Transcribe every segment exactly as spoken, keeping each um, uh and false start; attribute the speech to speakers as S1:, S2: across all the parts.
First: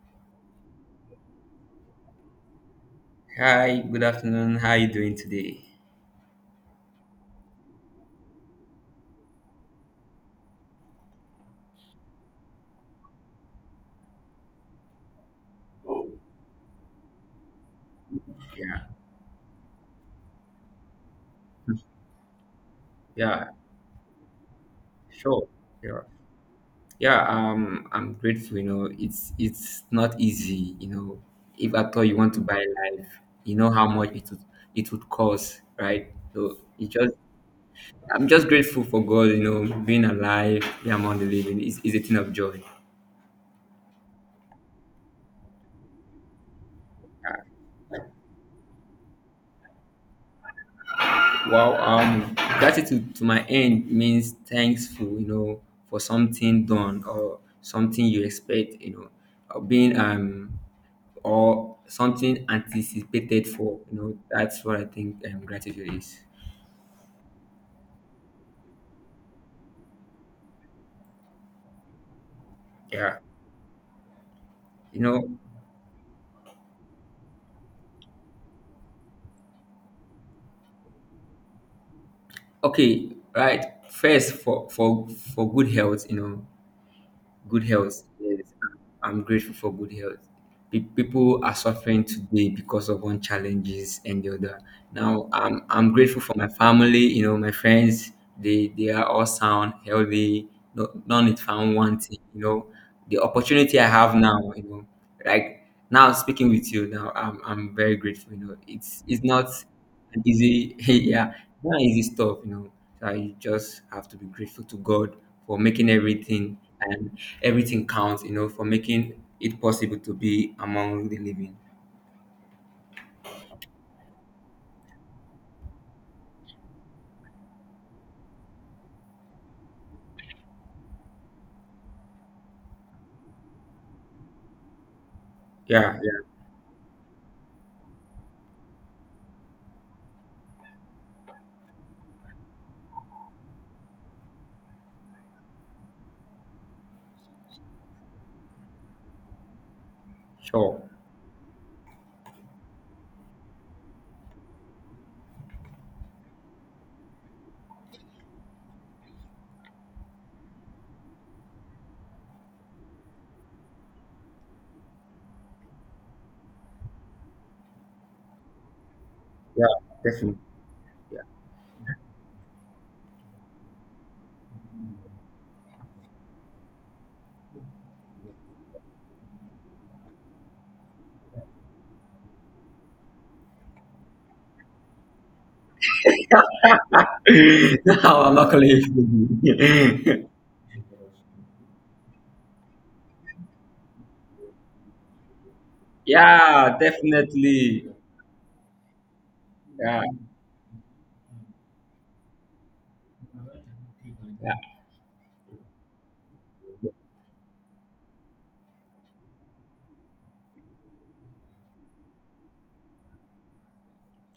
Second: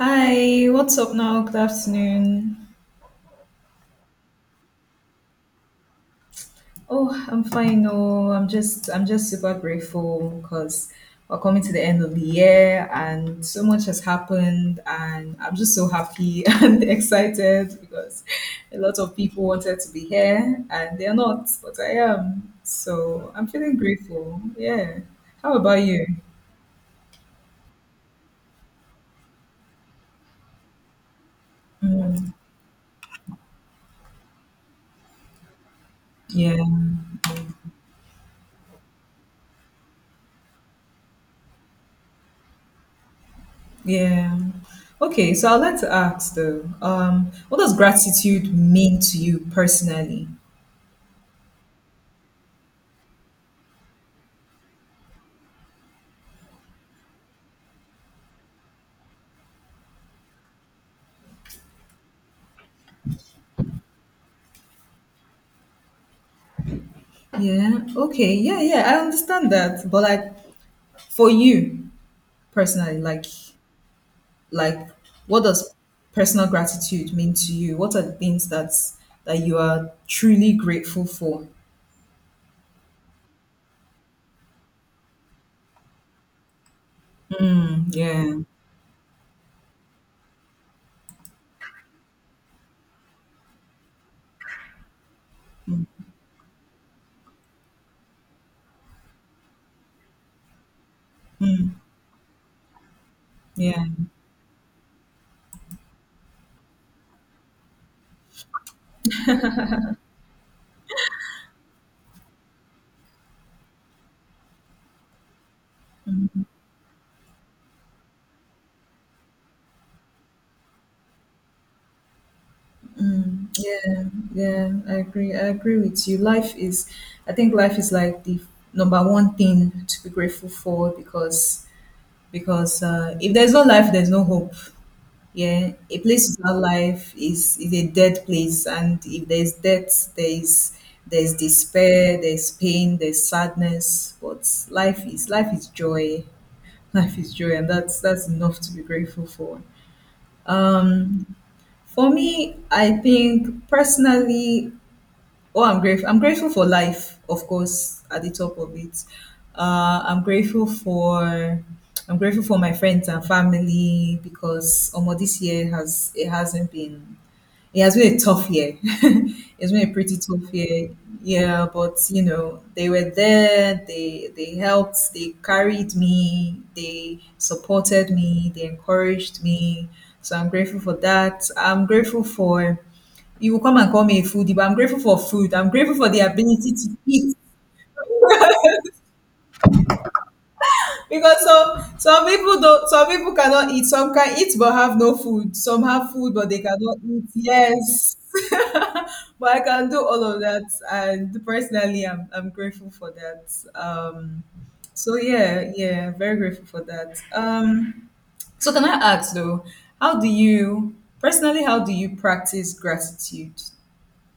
S1: Hi, what's up now? Good afternoon.
S2: Hi, good afternoon. How are you doing today?
S1: Oh, I'm fine. Oh, I'm just I'm just super grateful because we're coming to the end of the year and so much has happened and I'm just so happy and excited because a
S2: Yeah,
S1: lot of people wanted to be here and they're not, but I am. So I'm
S2: yeah,
S1: feeling grateful. Yeah.
S2: sure.
S1: How about
S2: Yeah,
S1: you?
S2: yeah. Um, I'm grateful. You know, it's it's not easy. You know, if at all you want to buy life, you know how much it would it would cost, right? So
S1: Yeah.
S2: it just I'm just grateful for God. You know, being alive, yeah, among the living is is a thing of joy.
S1: Yeah. Okay, so I'd like to ask though, um, what does gratitude mean to you personally?
S2: Well, um, gratitude to my end means thankful, you know, for something done or something you expect, you know, or being um or something anticipated for. You know, that's what I think um, gratitude is.
S1: Yeah. Okay. Yeah. Yeah. I understand that. But like for you personally,
S2: Yeah.
S1: like like
S2: You know,
S1: what does personal gratitude mean to you? What are the things that's that you are truly grateful for?
S2: okay, right. First, for for for good health, you know, good
S1: Mm,
S2: health. Yes,
S1: yeah.
S2: I'm grateful for good health. Pe- People are suffering today because of one challenges and the other. Now, I'm I'm grateful for my family, you know, my friends. They they are all sound, healthy. No, none is found wanting. You know, the opportunity
S1: Yeah.
S2: I have now, You know, like now speaking with you now, I'm I'm very grateful. You know, it's it's not. And easy, yeah, not easy stuff, you know. So you just have to be grateful to God for making everything, and everything counts, you know, for making it possible to be among the living.
S1: Yeah. Yeah. I agree. I agree with you. Life is I think life is like the number one thing to be grateful for because because uh, if there's no life, there's no hope. Yeah,
S2: Yeah,
S1: a
S2: yeah,
S1: place without life is is a dead place, and if there's death, there's there's despair, there's pain, there's sadness. But life is life is joy. Life is joy, and that's that's enough to be grateful for.
S2: sure.
S1: Um, for me, I think personally, oh, I'm grateful. I'm grateful for life, of course, at the top of it. Uh, I'm grateful for I'm grateful for my friends and family because um, this year has it hasn't been it has been a tough year.
S2: Yeah,
S1: It's been a pretty
S2: definitely.
S1: tough year. Yeah, but you know, they were there, they they helped, they carried me, they supported me, they encouraged me. So I'm grateful for that. I'm grateful for You will come and call me a foodie, but I'm grateful for food. I'm grateful for the ability to eat
S2: No, I'm not calling you.
S1: because some some people don't some people cannot eat. Some can eat but have no food. Some have food but they
S2: Yeah,
S1: cannot eat.
S2: definitely.
S1: Yes. But I can do
S2: Yeah,
S1: all of that and personally I'm I'm grateful for that. Um
S2: yeah.
S1: so yeah, yeah, very grateful for that. Um so can I ask though, how do you personally how do you practice gratitude?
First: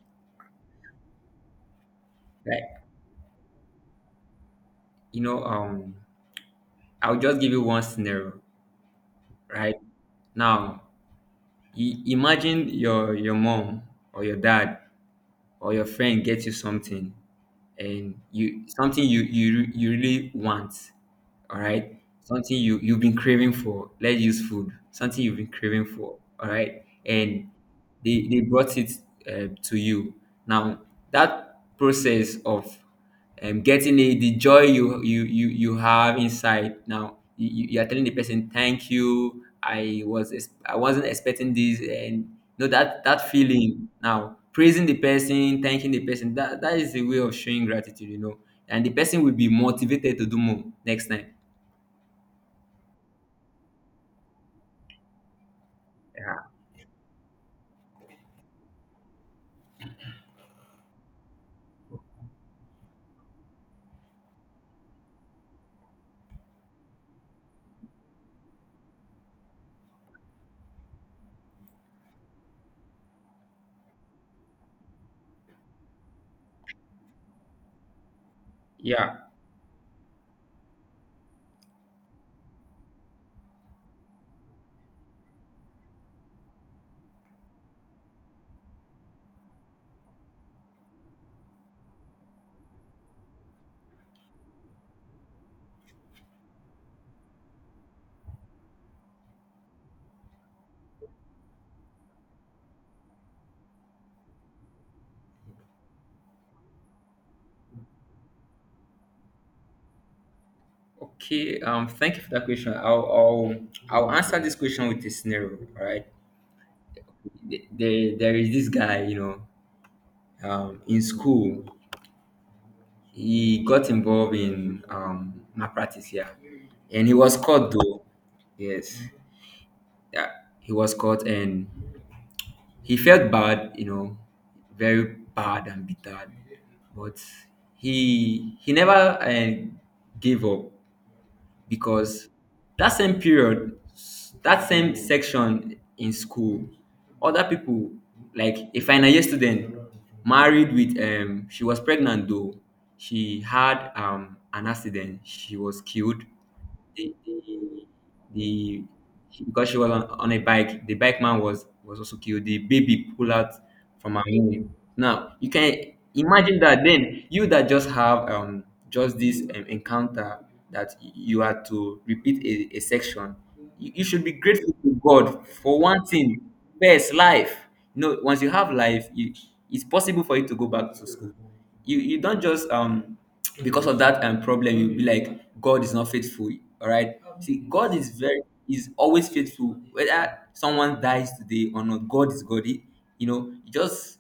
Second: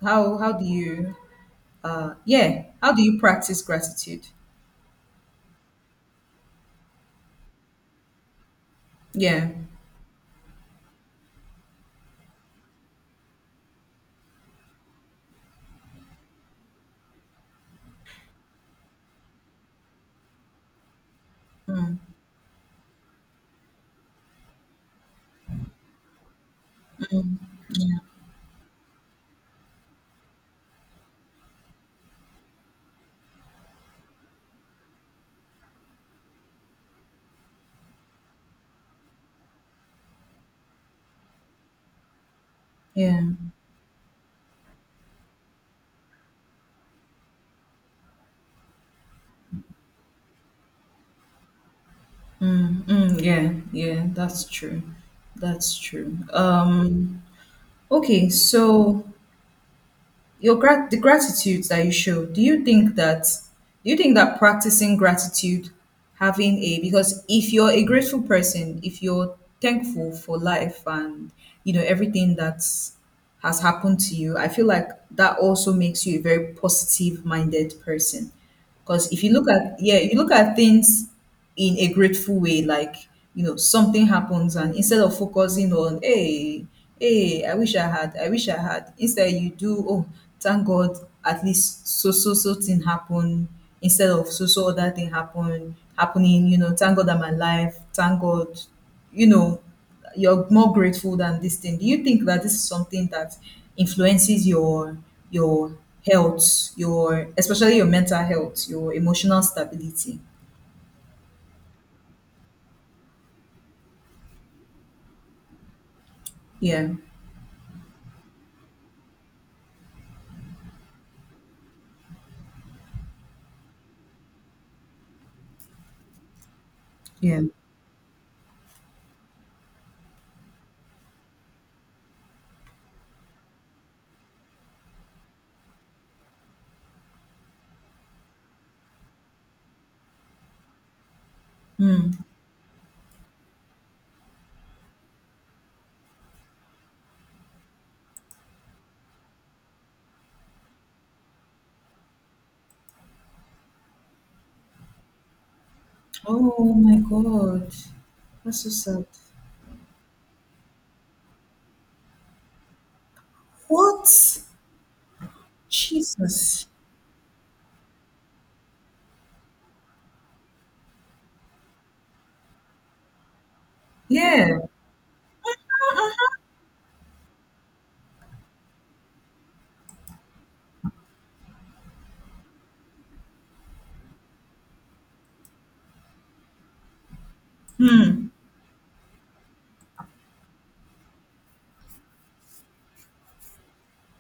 S1: How how do you uh yeah
S2: Like,
S1: how do you practice gratitude?
S2: you know, um, I'll just give you one scenario,
S1: Yeah,
S2: right? Now, i- imagine your your mom or your dad or your friend gets you something, and you something you you you really want, all right, something you you've been craving for. Let's use food, something you've been craving for, all right. And they they brought it uh, to you. Now that process of um, getting it, the joy you you you you have inside. Now you, you you are telling the person thank you, i was ex- I wasn't expecting this. And no, that
S1: yeah.
S2: that feeling, now praising the person, thanking the person, that that is a way of showing gratitude, you know, and the person will be motivated to do more next time.
S1: Mm, mm. Yeah, yeah, that's true, that's true.
S2: Yeah.
S1: Um okay, so your grat the gratitude that you show, do you think that do you think that practicing gratitude, having a because if you're a grateful person, if you're thankful for life and you know everything that's has happened to you, I feel like that also makes you a very positive minded person. Because
S2: Yeah.
S1: if you look at yeah, if you look at things in a grateful way, like, you know, something happens and instead of focusing on hey, hey, I wish I had, I wish I had, instead you do, oh, thank God at least so so so thing happened instead of so so other thing happened happening, you know, thank God I'm alive, thank God, you know you're more grateful than this thing. Do you think that this is something that influences your your health, your especially your mental health, your emotional stability?
S2: Okay. Um. Thank you for that question. I'll I'll, I'll answer this question with a scenario. All right.
S1: Yeah.
S2: Th- There there is this guy, you know. Um. In school, he got involved in um malpractice. Yeah. And he was
S1: Yeah.
S2: caught, though. Yes. Yeah. He was caught, and he felt bad, you know. Very bad and bitter. But he he never uh, gave up, because that same period, s- that same section in school, other people, like a final year student, married, with um she was pregnant, though. She had um an accident. She was killed.
S1: Oh my
S2: The
S1: God.
S2: the,
S1: That's so
S2: the
S1: sad.
S2: She, because she was on, on a bike, the bike man was was also killed. The baby pulled out from her
S1: What?
S2: womb. Now you can imagine
S1: Jesus.
S2: that. Then you that just have um just this um, encounter that y- you had to repeat a, a section. You, you should be
S1: Yeah.
S2: grateful to God for one thing. First, life. You know, once you have life, you, it's possible for you to go back to school. You you don't just um because of that um, problem, you'll be like, God is not faithful. All right, see, God is
S1: Hmm.
S2: very, is always faithful. Whether someone dies today or not, God is God. He- you know, just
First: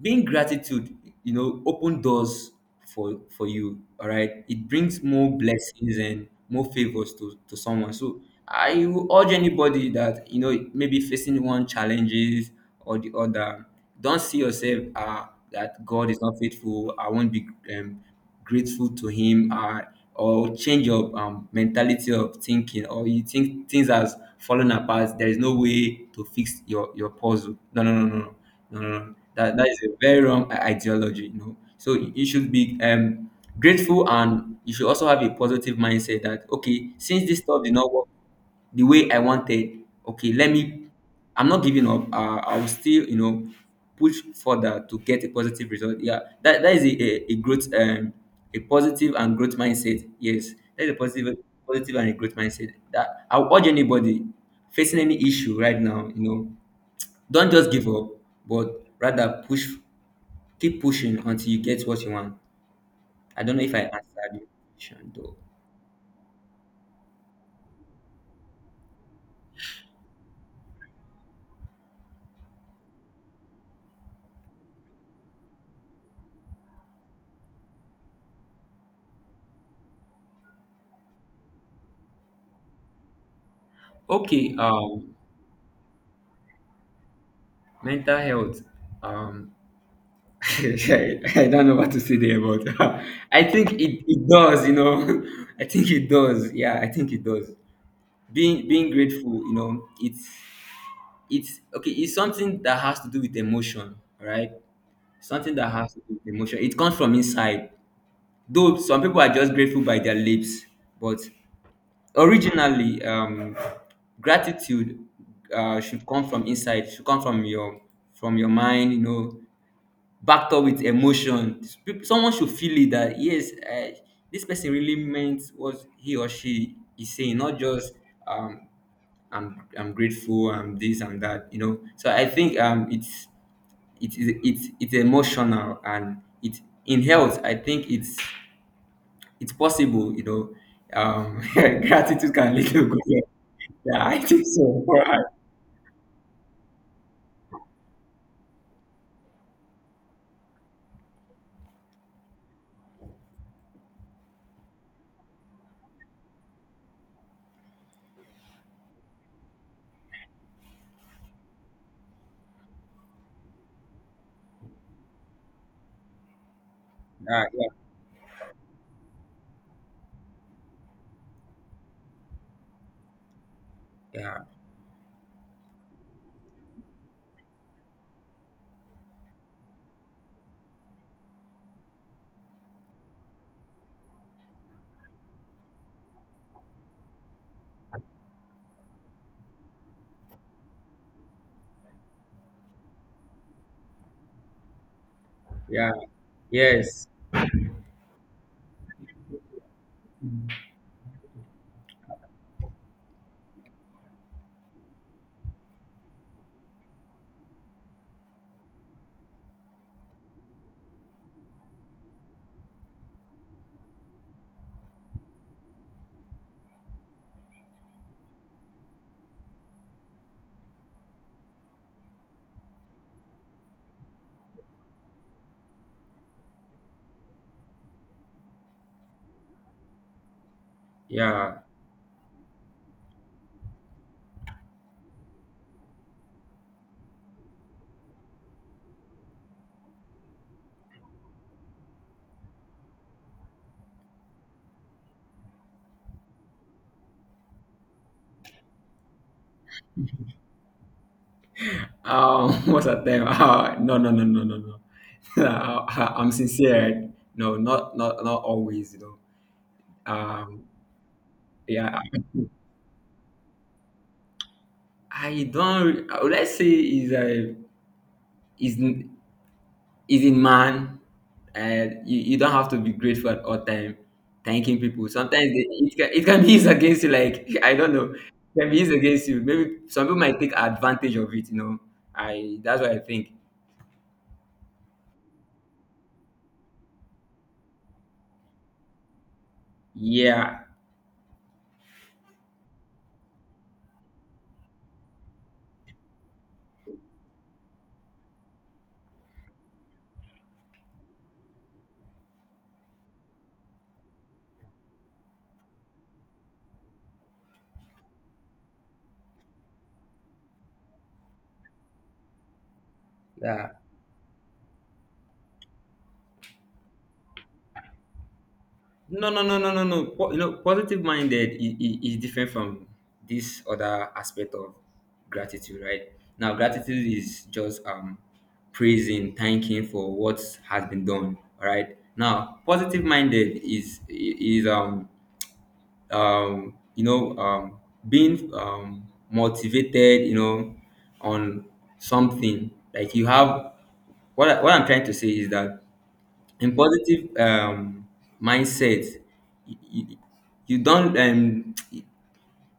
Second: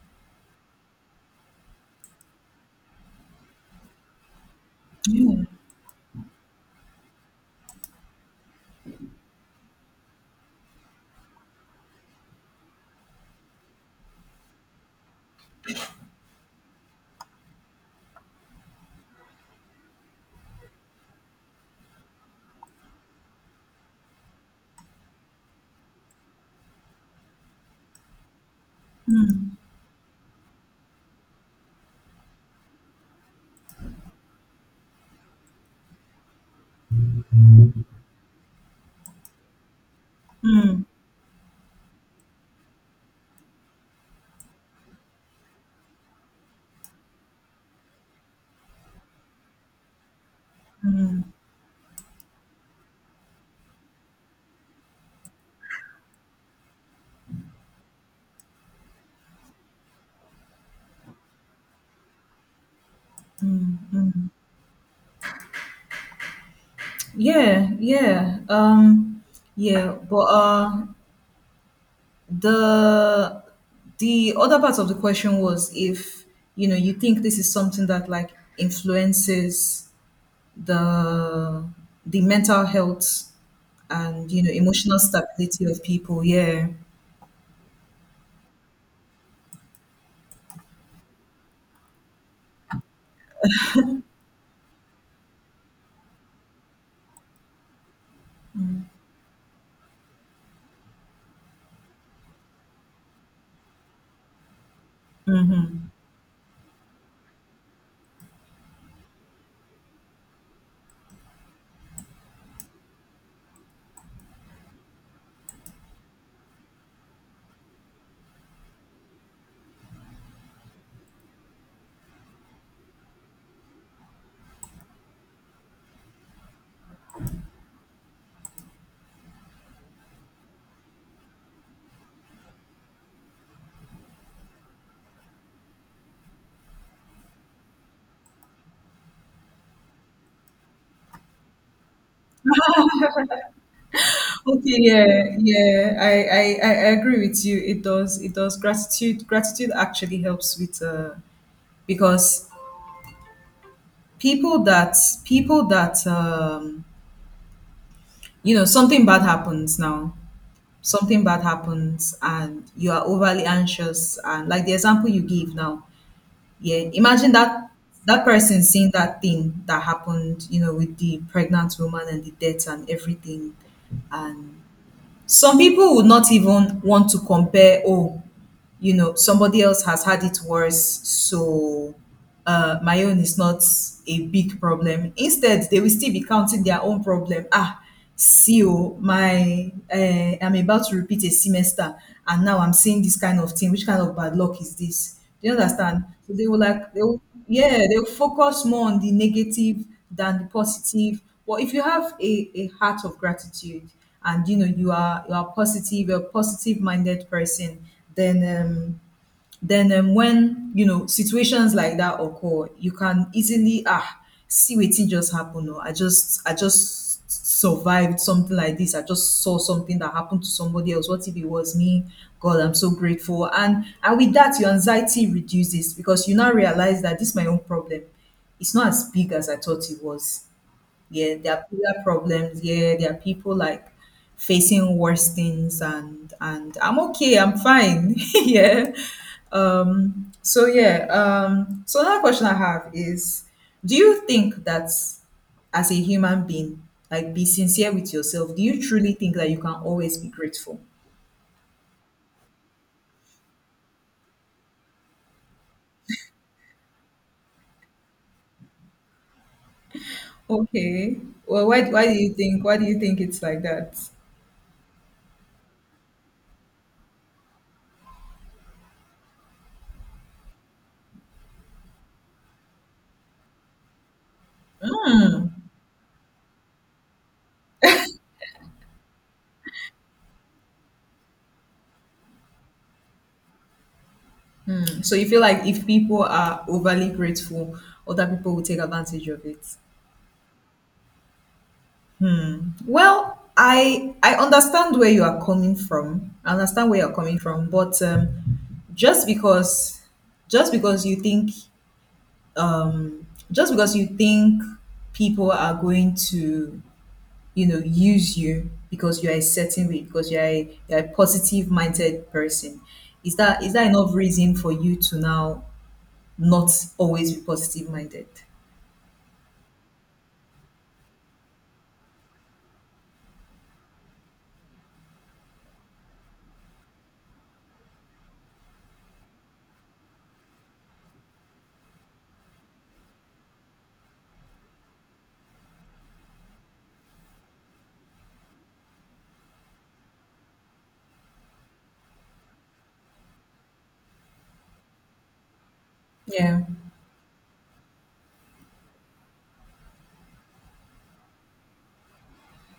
S2: being gratitude, you know, open doors for for you. All right, it brings more
S1: Yeah.
S2: blessings and more favors to to someone. So I will urge anybody that, you know, maybe facing one challenges or the other, don't see yourself, uh, that God is not faithful, I won't be, um, grateful to him, uh, or change your um, mentality of thinking, or you think things has fallen apart, there is no way to fix your your puzzle. No, no, no, no, no, no, no, no.
S1: Hmm.
S2: That, that is a very wrong i- ideology, you know. So you should be, um, grateful, and you should also have a positive mindset that, okay, since this stuff did not work the way I wanted, okay, let
S1: Hmm.
S2: me, I'm not giving up. Uh, I will still, you know, push further to get a positive result. Yeah, that, that is a, a, a growth, um, a positive and growth mindset. Yes, that is a positive, positive and a growth mindset, that I would urge anybody facing any issue right now. You know, don't just give up, but rather push, keep pushing until you get what you want. I don't know if I
S1: Hmm.
S2: answered your question, though.
S1: Yeah. Yeah. Um. Yeah. But uh, the the other part of the question was if you know you think this is something that like influences the the mental health and you know
S2: Okay,
S1: emotional
S2: um,
S1: stability of people. Yeah.
S2: mental health. Um, I don't know what to say there, but I think it, it does, you know. I think it does. Yeah, I think it does. Being being grateful, you know, it's it's okay. It's something that has to do with emotion, right? Something that
S1: Hmm.
S2: has to do with emotion. It comes from inside. Though some people are just grateful by their lips, but originally, um gratitude, uh should come from inside, should come from your, from your mind, you know, backed up with emotion. Peop- someone should feel it, that yes, uh, this person really meant what he or she is saying, not just, um i'm i'm grateful, I'm this, I'm that, you know. So I think, um it's it's it's it's emotional, and it, in health, I think it's it's possible, you know. um gratitude can lead to good, yeah, I think
S1: Okay.
S2: so. Right?
S1: Yeah, yeah, I, I i I agree with you. It does it does gratitude gratitude actually helps with, uh because people that people that um you know, something bad happens now, something bad happens and you are overly anxious, and like the example you give now, yeah, imagine
S2: Yeah,
S1: that. That person seeing that thing that happened, you know, with the pregnant woman and the death and everything,
S2: yeah, yeah,
S1: and some people would not even want to compare. Oh, you know, somebody else has had it worse, so, uh, my own is not a big problem. Instead they will still be counting their own problem. Ah, see, oh my, uh, I'm about to repeat a semester, and now I'm seeing this kind of thing. Which kind of bad luck is this? Do you
S2: yeah.
S1: understand? So they will like they
S2: Yes.
S1: will, yeah, they will focus more on the negative than the positive. But if you have a, a heart of gratitude and you know you are you are positive, you're a positive minded person, then um then um, when you know situations like that occur, you can easily, ah see what just happened. Or i just i just survived something like this. I just saw something that happened to somebody else. What if it was me? God, I'm so grateful, and and with that your anxiety reduces because you now realize that this is my own problem. It's not as big as I thought it was. Yeah, there
S2: Yeah.
S1: are bigger problems. Yeah, there are people like facing worse things, and and I'm okay. I'm fine. Yeah. Um. So yeah. Um. So another question I have is, do you think that as a human being, like be sincere with yourself? Do you truly think that you can always be grateful?
S2: Um, what's that name? Uh, no, no, no, no, no, no. Uh, I'm sincere. No, not, not, not always, you know. Um.
S1: Okay. Well, why
S2: Yeah.
S1: why do you think why do you think it's like that?
S2: I don't. re- uh, Let's say is a is. Is in man, and you, you don't have to be grateful at all time. Thanking people, sometimes they, it, can, it can be used against you, like, I don't know, it can be used against you, maybe some people might take advantage of it, you know. I that's what I think.
S1: So you feel like if people are overly grateful, other people will take advantage of it.
S2: Yeah.
S1: Well, I I understand where you are coming from. I understand where you're coming from, but um, just because just because you think um, just because you think people are going to, you know, use you because you are a certain way, because you are a, you are a positive minded person, is that
S2: Yeah.
S1: is that enough reason for you to now not always be positive minded?
S2: No, no, no, no, no, no. Po- you know, positive minded is, is different from this other aspect of gratitude, right? Now, gratitude is just, um, praising, thanking for what has been done, all right? Now, positive minded is is um um you know, um being um motivated, you know, on something like you have, what I, what I'm trying to say is that
S1: Yeah,
S2: in positive, um, mindset, you, you you don't, um,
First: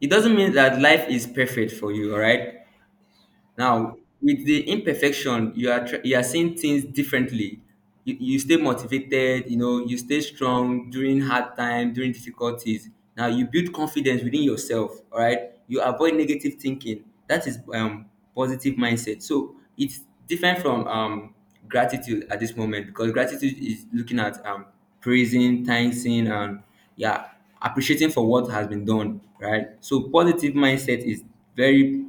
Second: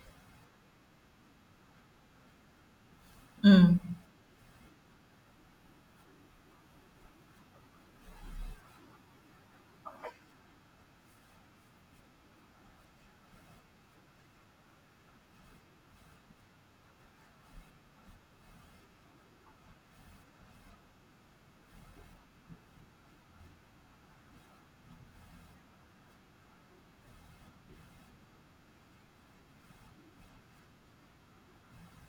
S2: it doesn't mean that life is perfect for you. All right, now, with the imperfection, you are tr- you are seeing things differently. You, you stay motivated, you know, you stay strong during hard time, during difficulties. Now you build confidence within yourself. All right, you avoid negative thinking. That is, um, positive mindset. So it's different from, um, gratitude at this moment, because gratitude is looking at, um, praising, thanking, and yeah, appreciating for what has been done. Right. So positive mindset is very,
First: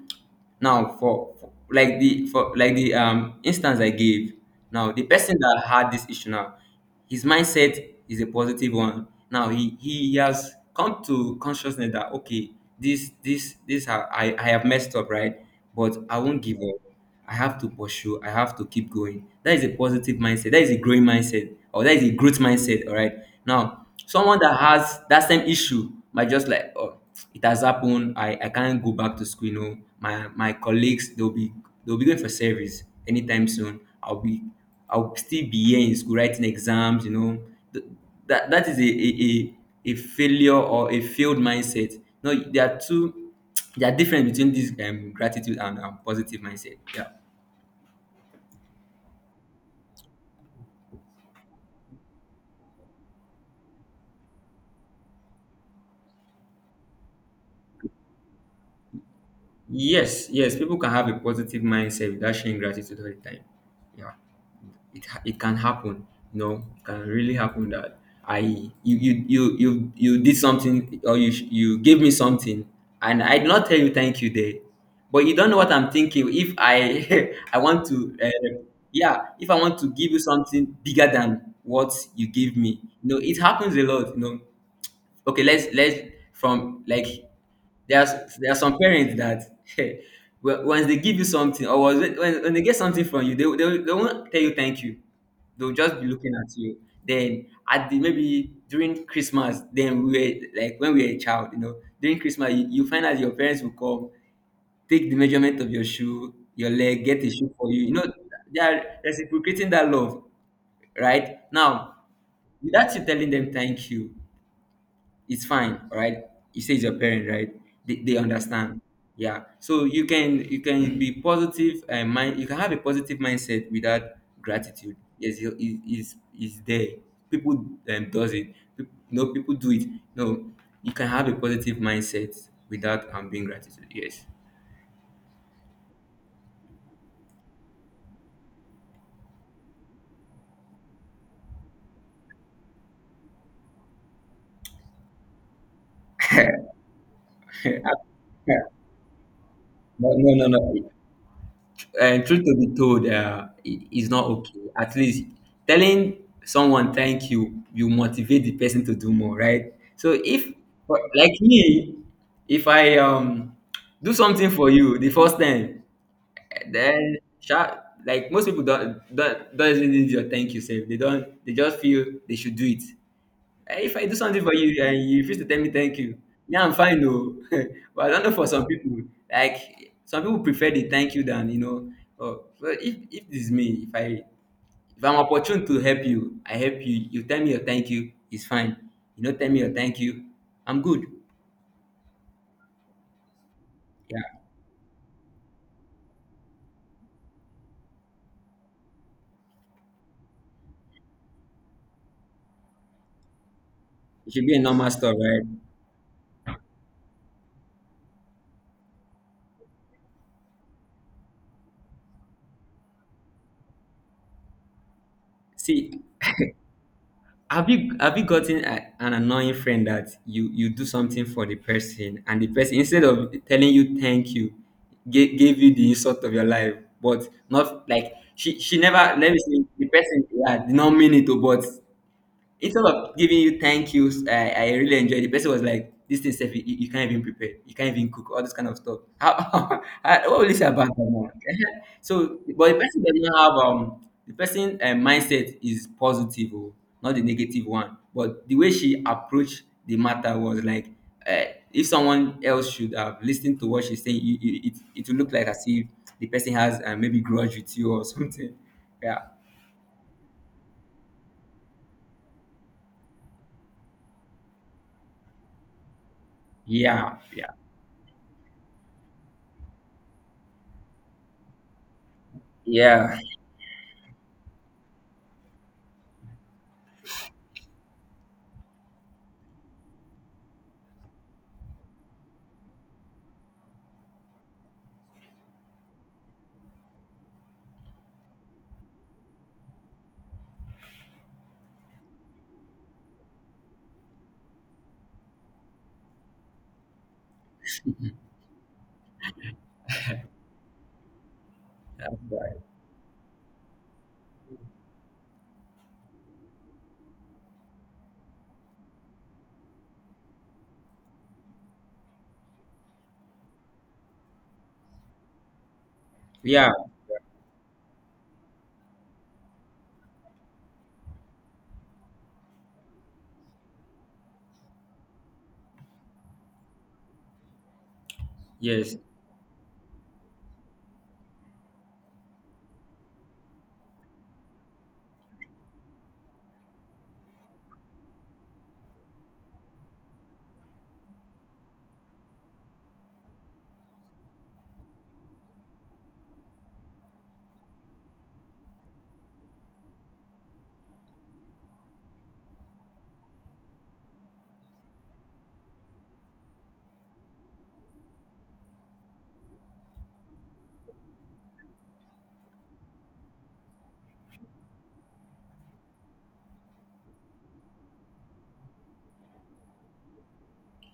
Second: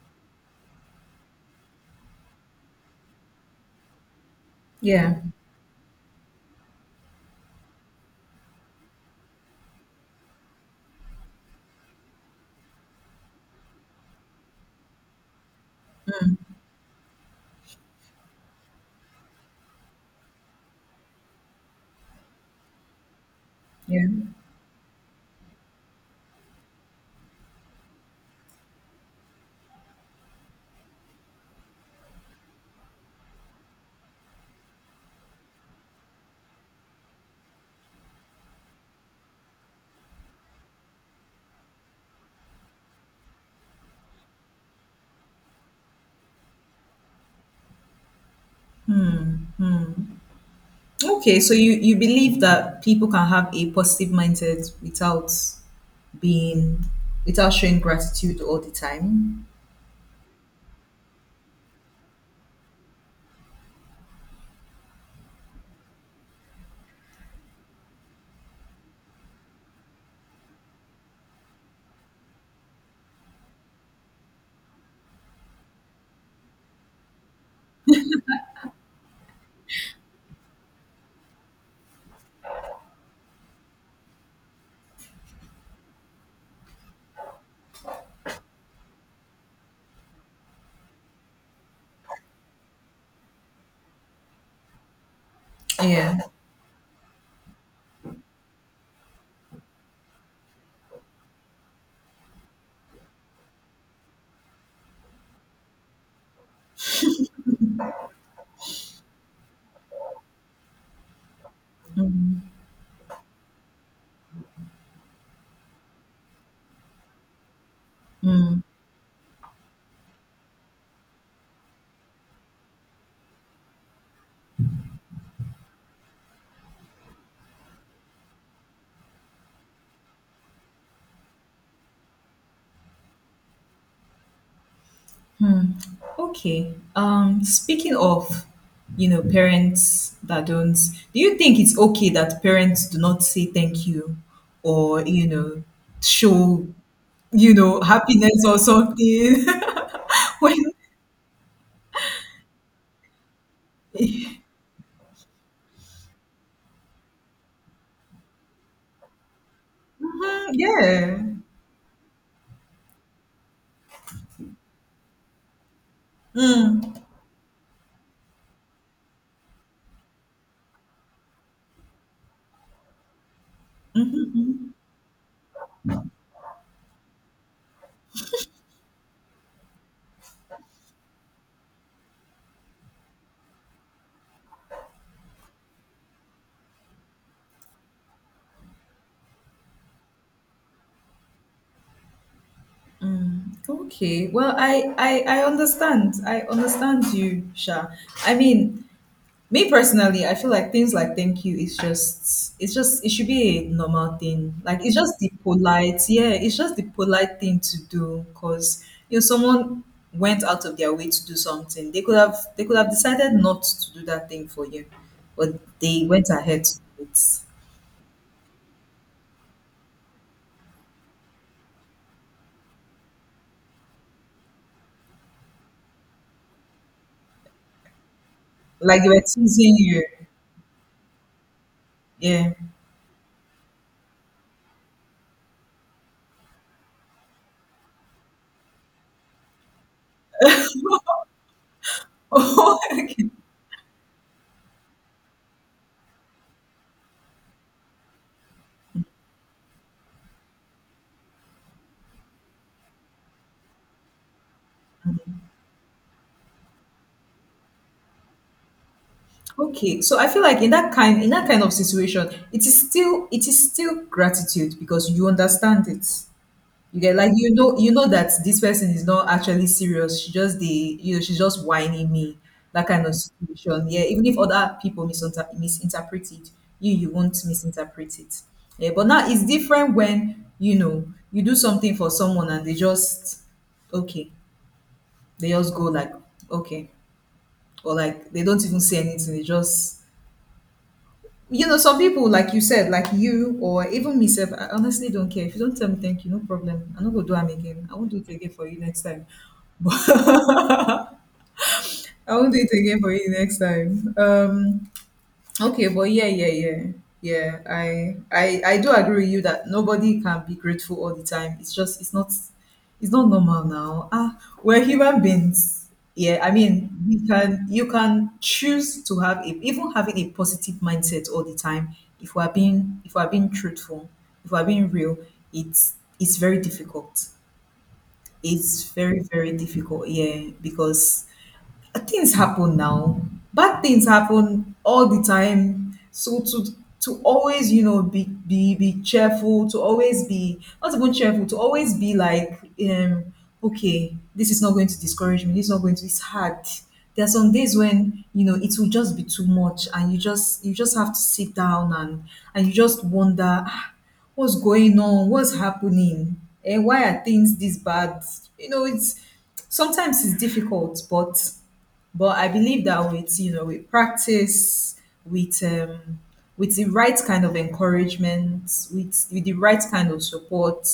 S2: now for, for like the, for like the, um instance I gave. Now the
S1: yeah,
S2: person that had this issue, now his mindset is a positive one. Now he he has come to consciousness that, okay, this this this i i, I have messed up, right, but I won't give up. I have to pursue. I have to keep going. That is a positive mindset. That is a growing mindset, or that is a growth mindset. All right. Now,
S1: yeah.
S2: someone that has that same issue might just like, oh, it has happened, I, I can't go back to school. You know, my my colleagues, they'll be, they'll be going for service anytime soon. I'll be, I'll still be here in school writing exams. You know, Th- that that is a a, a, a failure or a failed mindset. No, there are two, there are difference between this, um, gratitude and, um, positive mindset. Yeah.
S1: Okay, so you you believe that people can have a positive mindset without being without showing gratitude all the time.
S2: Yes, yes, people can have a positive mindset without showing gratitude all the time. Yeah, it ha- it can happen. You know, it can really happen that I, you you you you you did something, or you sh- you gave me something, and I did not tell you thank you there, but you don't know what I'm thinking. If I I want to, uh, yeah, if I want to give you something bigger than what you gave me, you know, it happens a lot. You know, okay, let's let's from like there's there are some parents that well, once they give you something, or was it, when, when they get something from you, they, will- they, will- they won't tell you thank you. They'll just be
S1: Yeah.
S2: looking at you. Then at the, maybe during Christmas, then we were like, when we were a child, you know, during Christmas, you, you find out your parents will come, take the measurement of your shoe, your leg, get a shoe for you, you know, they are reciprocating that love right now without you telling them thank you. It's fine. All right, you say it's your parent, right? They, they understand. Yeah, so you can, you can be positive and mind, you can have a positive mindset without gratitude. Yes, it is is there people, um, does it Peop- no, people do it. No, you can have a positive mindset without um being gratitude, yes.
S1: Okay. Um speaking of, you know, parents that don't do you think it's okay that parents do not say thank you, or, you know, show, you know,
S2: No,
S1: happiness or something
S2: no, no,
S1: when.
S2: no. And truth to be told, uh, it- it's not okay. At least telling someone thank you, you motivate the person to do more, right? So
S1: Mhm,
S2: if, for-
S1: yeah.
S2: like me, if I um do something for you the first time, then sha- like most people don't don't, don't really need your thank you, sir. They don't. They just feel they should do it. Eh, if I do something for you and you refuse to tell me thank you, yeah, I'm fine though. But I don't know for some people, like some people prefer the thank you than you know. Oh, well, if if it's me, if I, if I'm opportune to help you, I help you. You tell me your thank you, it's fine. You don't tell me your thank you, I'm good.
S1: Okay.
S2: Yeah,
S1: Well, I I I understand. I understand you, Sha. I mean, me personally, I feel like things like thank you is just it's just it should be a normal
S2: it should
S1: thing.
S2: be a
S1: Like
S2: normal
S1: it's
S2: stuff,
S1: just the
S2: right?
S1: polite, yeah, it's just the polite thing to do because you know someone went out of their way to do something. They could have they could have decided not to do that thing for you, but
S2: See,
S1: they went ahead to do it.
S2: have you, have you gotten a, an annoying friend that you you do something for the person and the person, instead of telling you thank you, gave, gave you the insult of your life, but not like she she never
S1: Like they were
S2: let me say,
S1: teasing
S2: the
S1: you.
S2: person, yeah, did not mean it to, but
S1: Yeah.
S2: instead of giving you thank yous, I, I really enjoyed it. The person was like, this thing, Steph, you, you can't even prepare. You can't even cook. All this kind of stuff. How, how, what will you say about that one? So, but the
S1: Oh,
S2: person
S1: okay.
S2: doesn't have, um, the person, uh, mindset is positive, oh, not the negative one. But the way she approached the matter was like, uh, if someone else should have listened to what she's saying, you, you, it, it will look like as if the person has, uh, maybe grudge with you or something. Yeah.
S1: Okay, so I feel like in that kind in that kind of situation, it is still it is still gratitude because you understand it. You get
S2: Yeah.
S1: like
S2: Yeah.
S1: you know you know that this person is not actually serious. She just the you know She's just whining me, that kind of
S2: Yeah.
S1: situation. Yeah, even if other people misinter- misinterpret it, you you won't misinterpret it. Yeah, but now it's different when you know you do something for someone and they just okay, they just go like, okay, or like they don't even say anything. They just You know, some people, like you said, like you or even myself. I honestly don't care. If you don't tell me thank you, no problem. I'm not gonna do am again. I won't do it again for you next time. But
S2: That's
S1: I won't
S2: right.
S1: do it again for you next time. Um Okay, but yeah, yeah, yeah, yeah. I, I, I do agree with you that nobody can be grateful all the time. It's just, it's not, it's not normal now. Ah, we're human beings. Yeah, I
S2: Yeah.
S1: mean, we can, you can choose to have a, even having a positive mindset all the time. If we're being, if we're being truthful, if we're being real, it's, it's very difficult. It's
S2: Yes,
S1: very, very difficult. Yeah, because uh, things happen now. Bad things happen all the time. So to to always, you know, be be be cheerful, to always be not even cheerful, to always be like, um, okay, this is not going to discourage me. This is not going to. It's hard. There are some days when you know it will just be too much, and you just you just have to sit down and and you just wonder, "Ah, what's going on, what's happening, and why are things this bad?" You know, it's sometimes it's difficult, but but I believe that with you know with practice, with um, with the right kind of encouragement, with with the right kind of support,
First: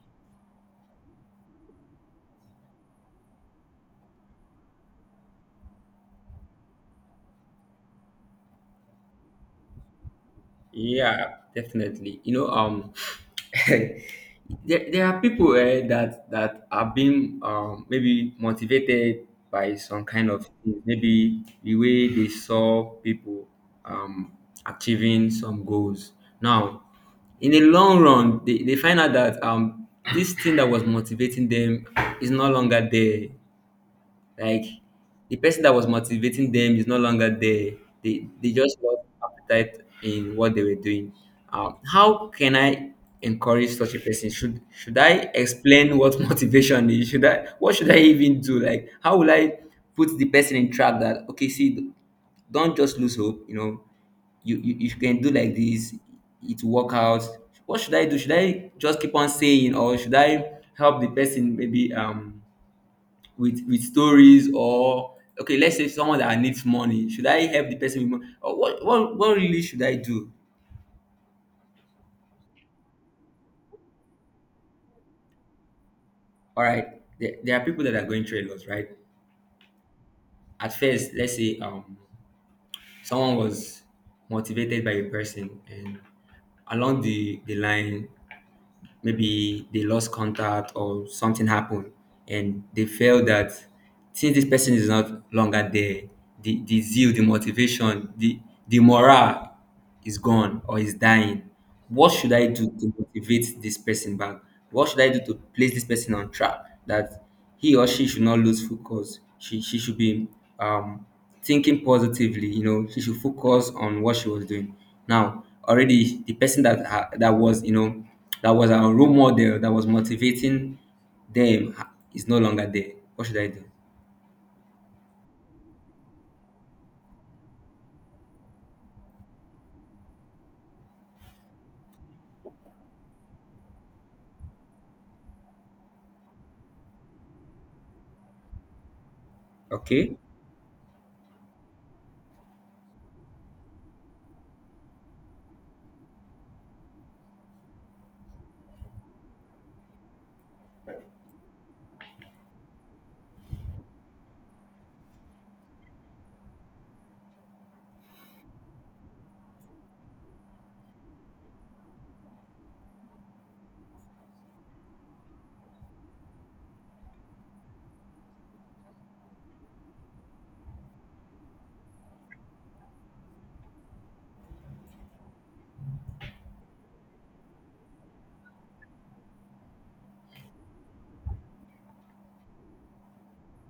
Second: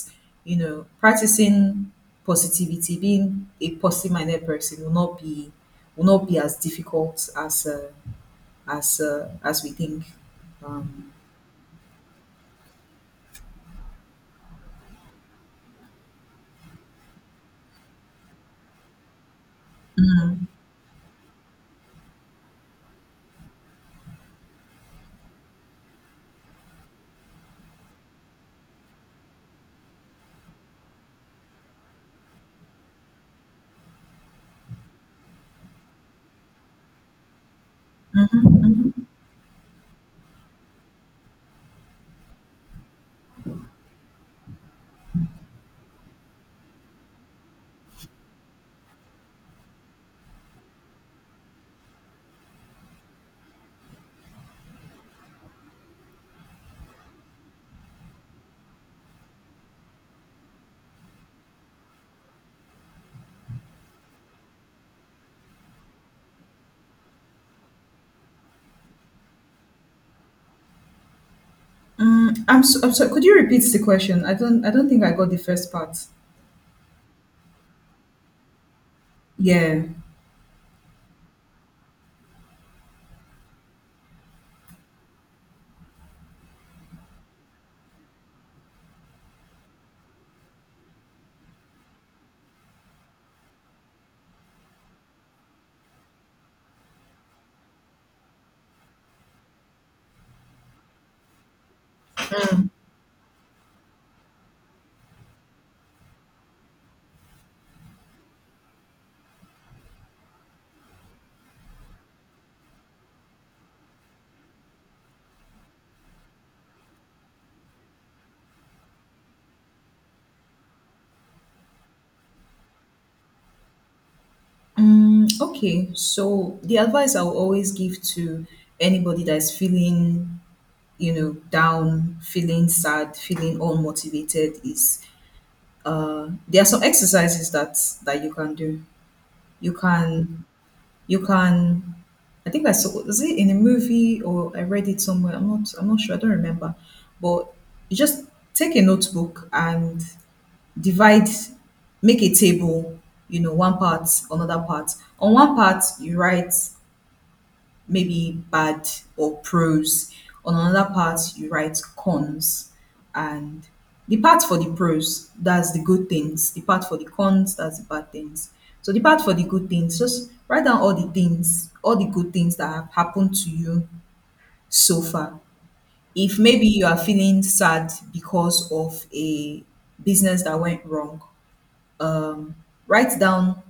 S1: you know, practicing positivity, being a positive-minded person will not be will not be as difficult as uh, as uh, as we think. Um,
S2: yeah, definitely. You know, um, there, there are people, eh, that that are being, um, maybe motivated by some kind of thing, maybe the way they saw people um, achieving some goals. Now, in the long run, they, they find out that, um, this thing that was motivating them is no longer there. Like the person that was motivating them is no longer there. They
S1: mhm,
S2: they just
S1: mhm.
S2: lost appetite in what they were doing. Um, how can I encourage such a person? Should should I explain what motivation is? Should I, what should I even do? Like, how will I put the person in track that, okay, see, don't just lose hope. You know, you, you you can do like this, it will work out. What should I do? Should I just keep on saying or should I help the person, maybe, um, with with stories? Or okay, let's say someone that needs money, should I help the person with money? Or what, what, what really should I do?
S1: Mm, I'm so, I'm sorry. Could you repeat the question? I don't I don't think I got the first part.
S2: All right, there, there are people that are going through a lot, right?
S1: Yeah.
S2: At first, let's say, um, someone was motivated by a person, and along the the line maybe they lost contact or something happened, and they felt that since this person is not longer there, the, the zeal, the motivation, the the morale is gone or is dying. What should I do to motivate this person back? What should I do to place this person on track, that he or she should not lose focus. She she should be, um, thinking positively. You know, she should focus on what she was doing. Now, already the person that ha- that was, you know, that was our role model, that was motivating them, ha- is no longer there. What should I do?
S1: Mm, okay, so the advice I will always give to anybody that is feeling, you know, down, feeling sad, feeling unmotivated is uh, there are some exercises that that you can do. You
S2: Okay,
S1: can you can I think I saw, was it in a movie, or I read it somewhere. I'm not I'm not sure. I don't remember, but you just take a notebook and divide, make a table, you know, one part, another part. On one part you write maybe bad, or pros. On another part, you write cons. And the part for the pros, that's the good things. The part for the cons, that's the bad things. So the part for the good things, just write down all the things, all the good things that have happened to you so far. If maybe you are feeling sad because of a business that went wrong, um, write down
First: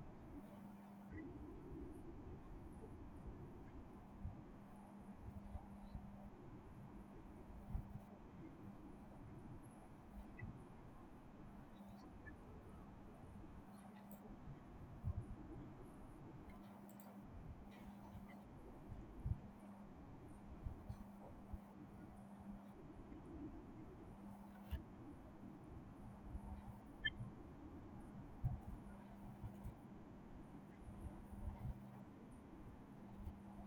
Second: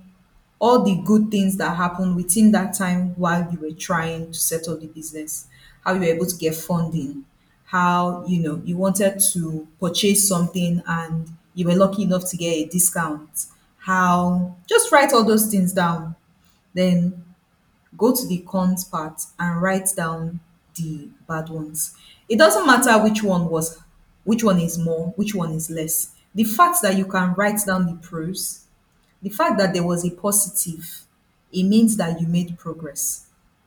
S1: all the good things that happened within that time while you were trying to set up the business, how you were able to get funding, how you know you wanted to purchase something and you were lucky enough to get a discount, how, just write all those things down, then go to the cons part and write down the bad ones. It doesn't matter which one was, which one is more, which one is less. The fact that you can write down the pros, the fact that there was a positive, it means that you made progress.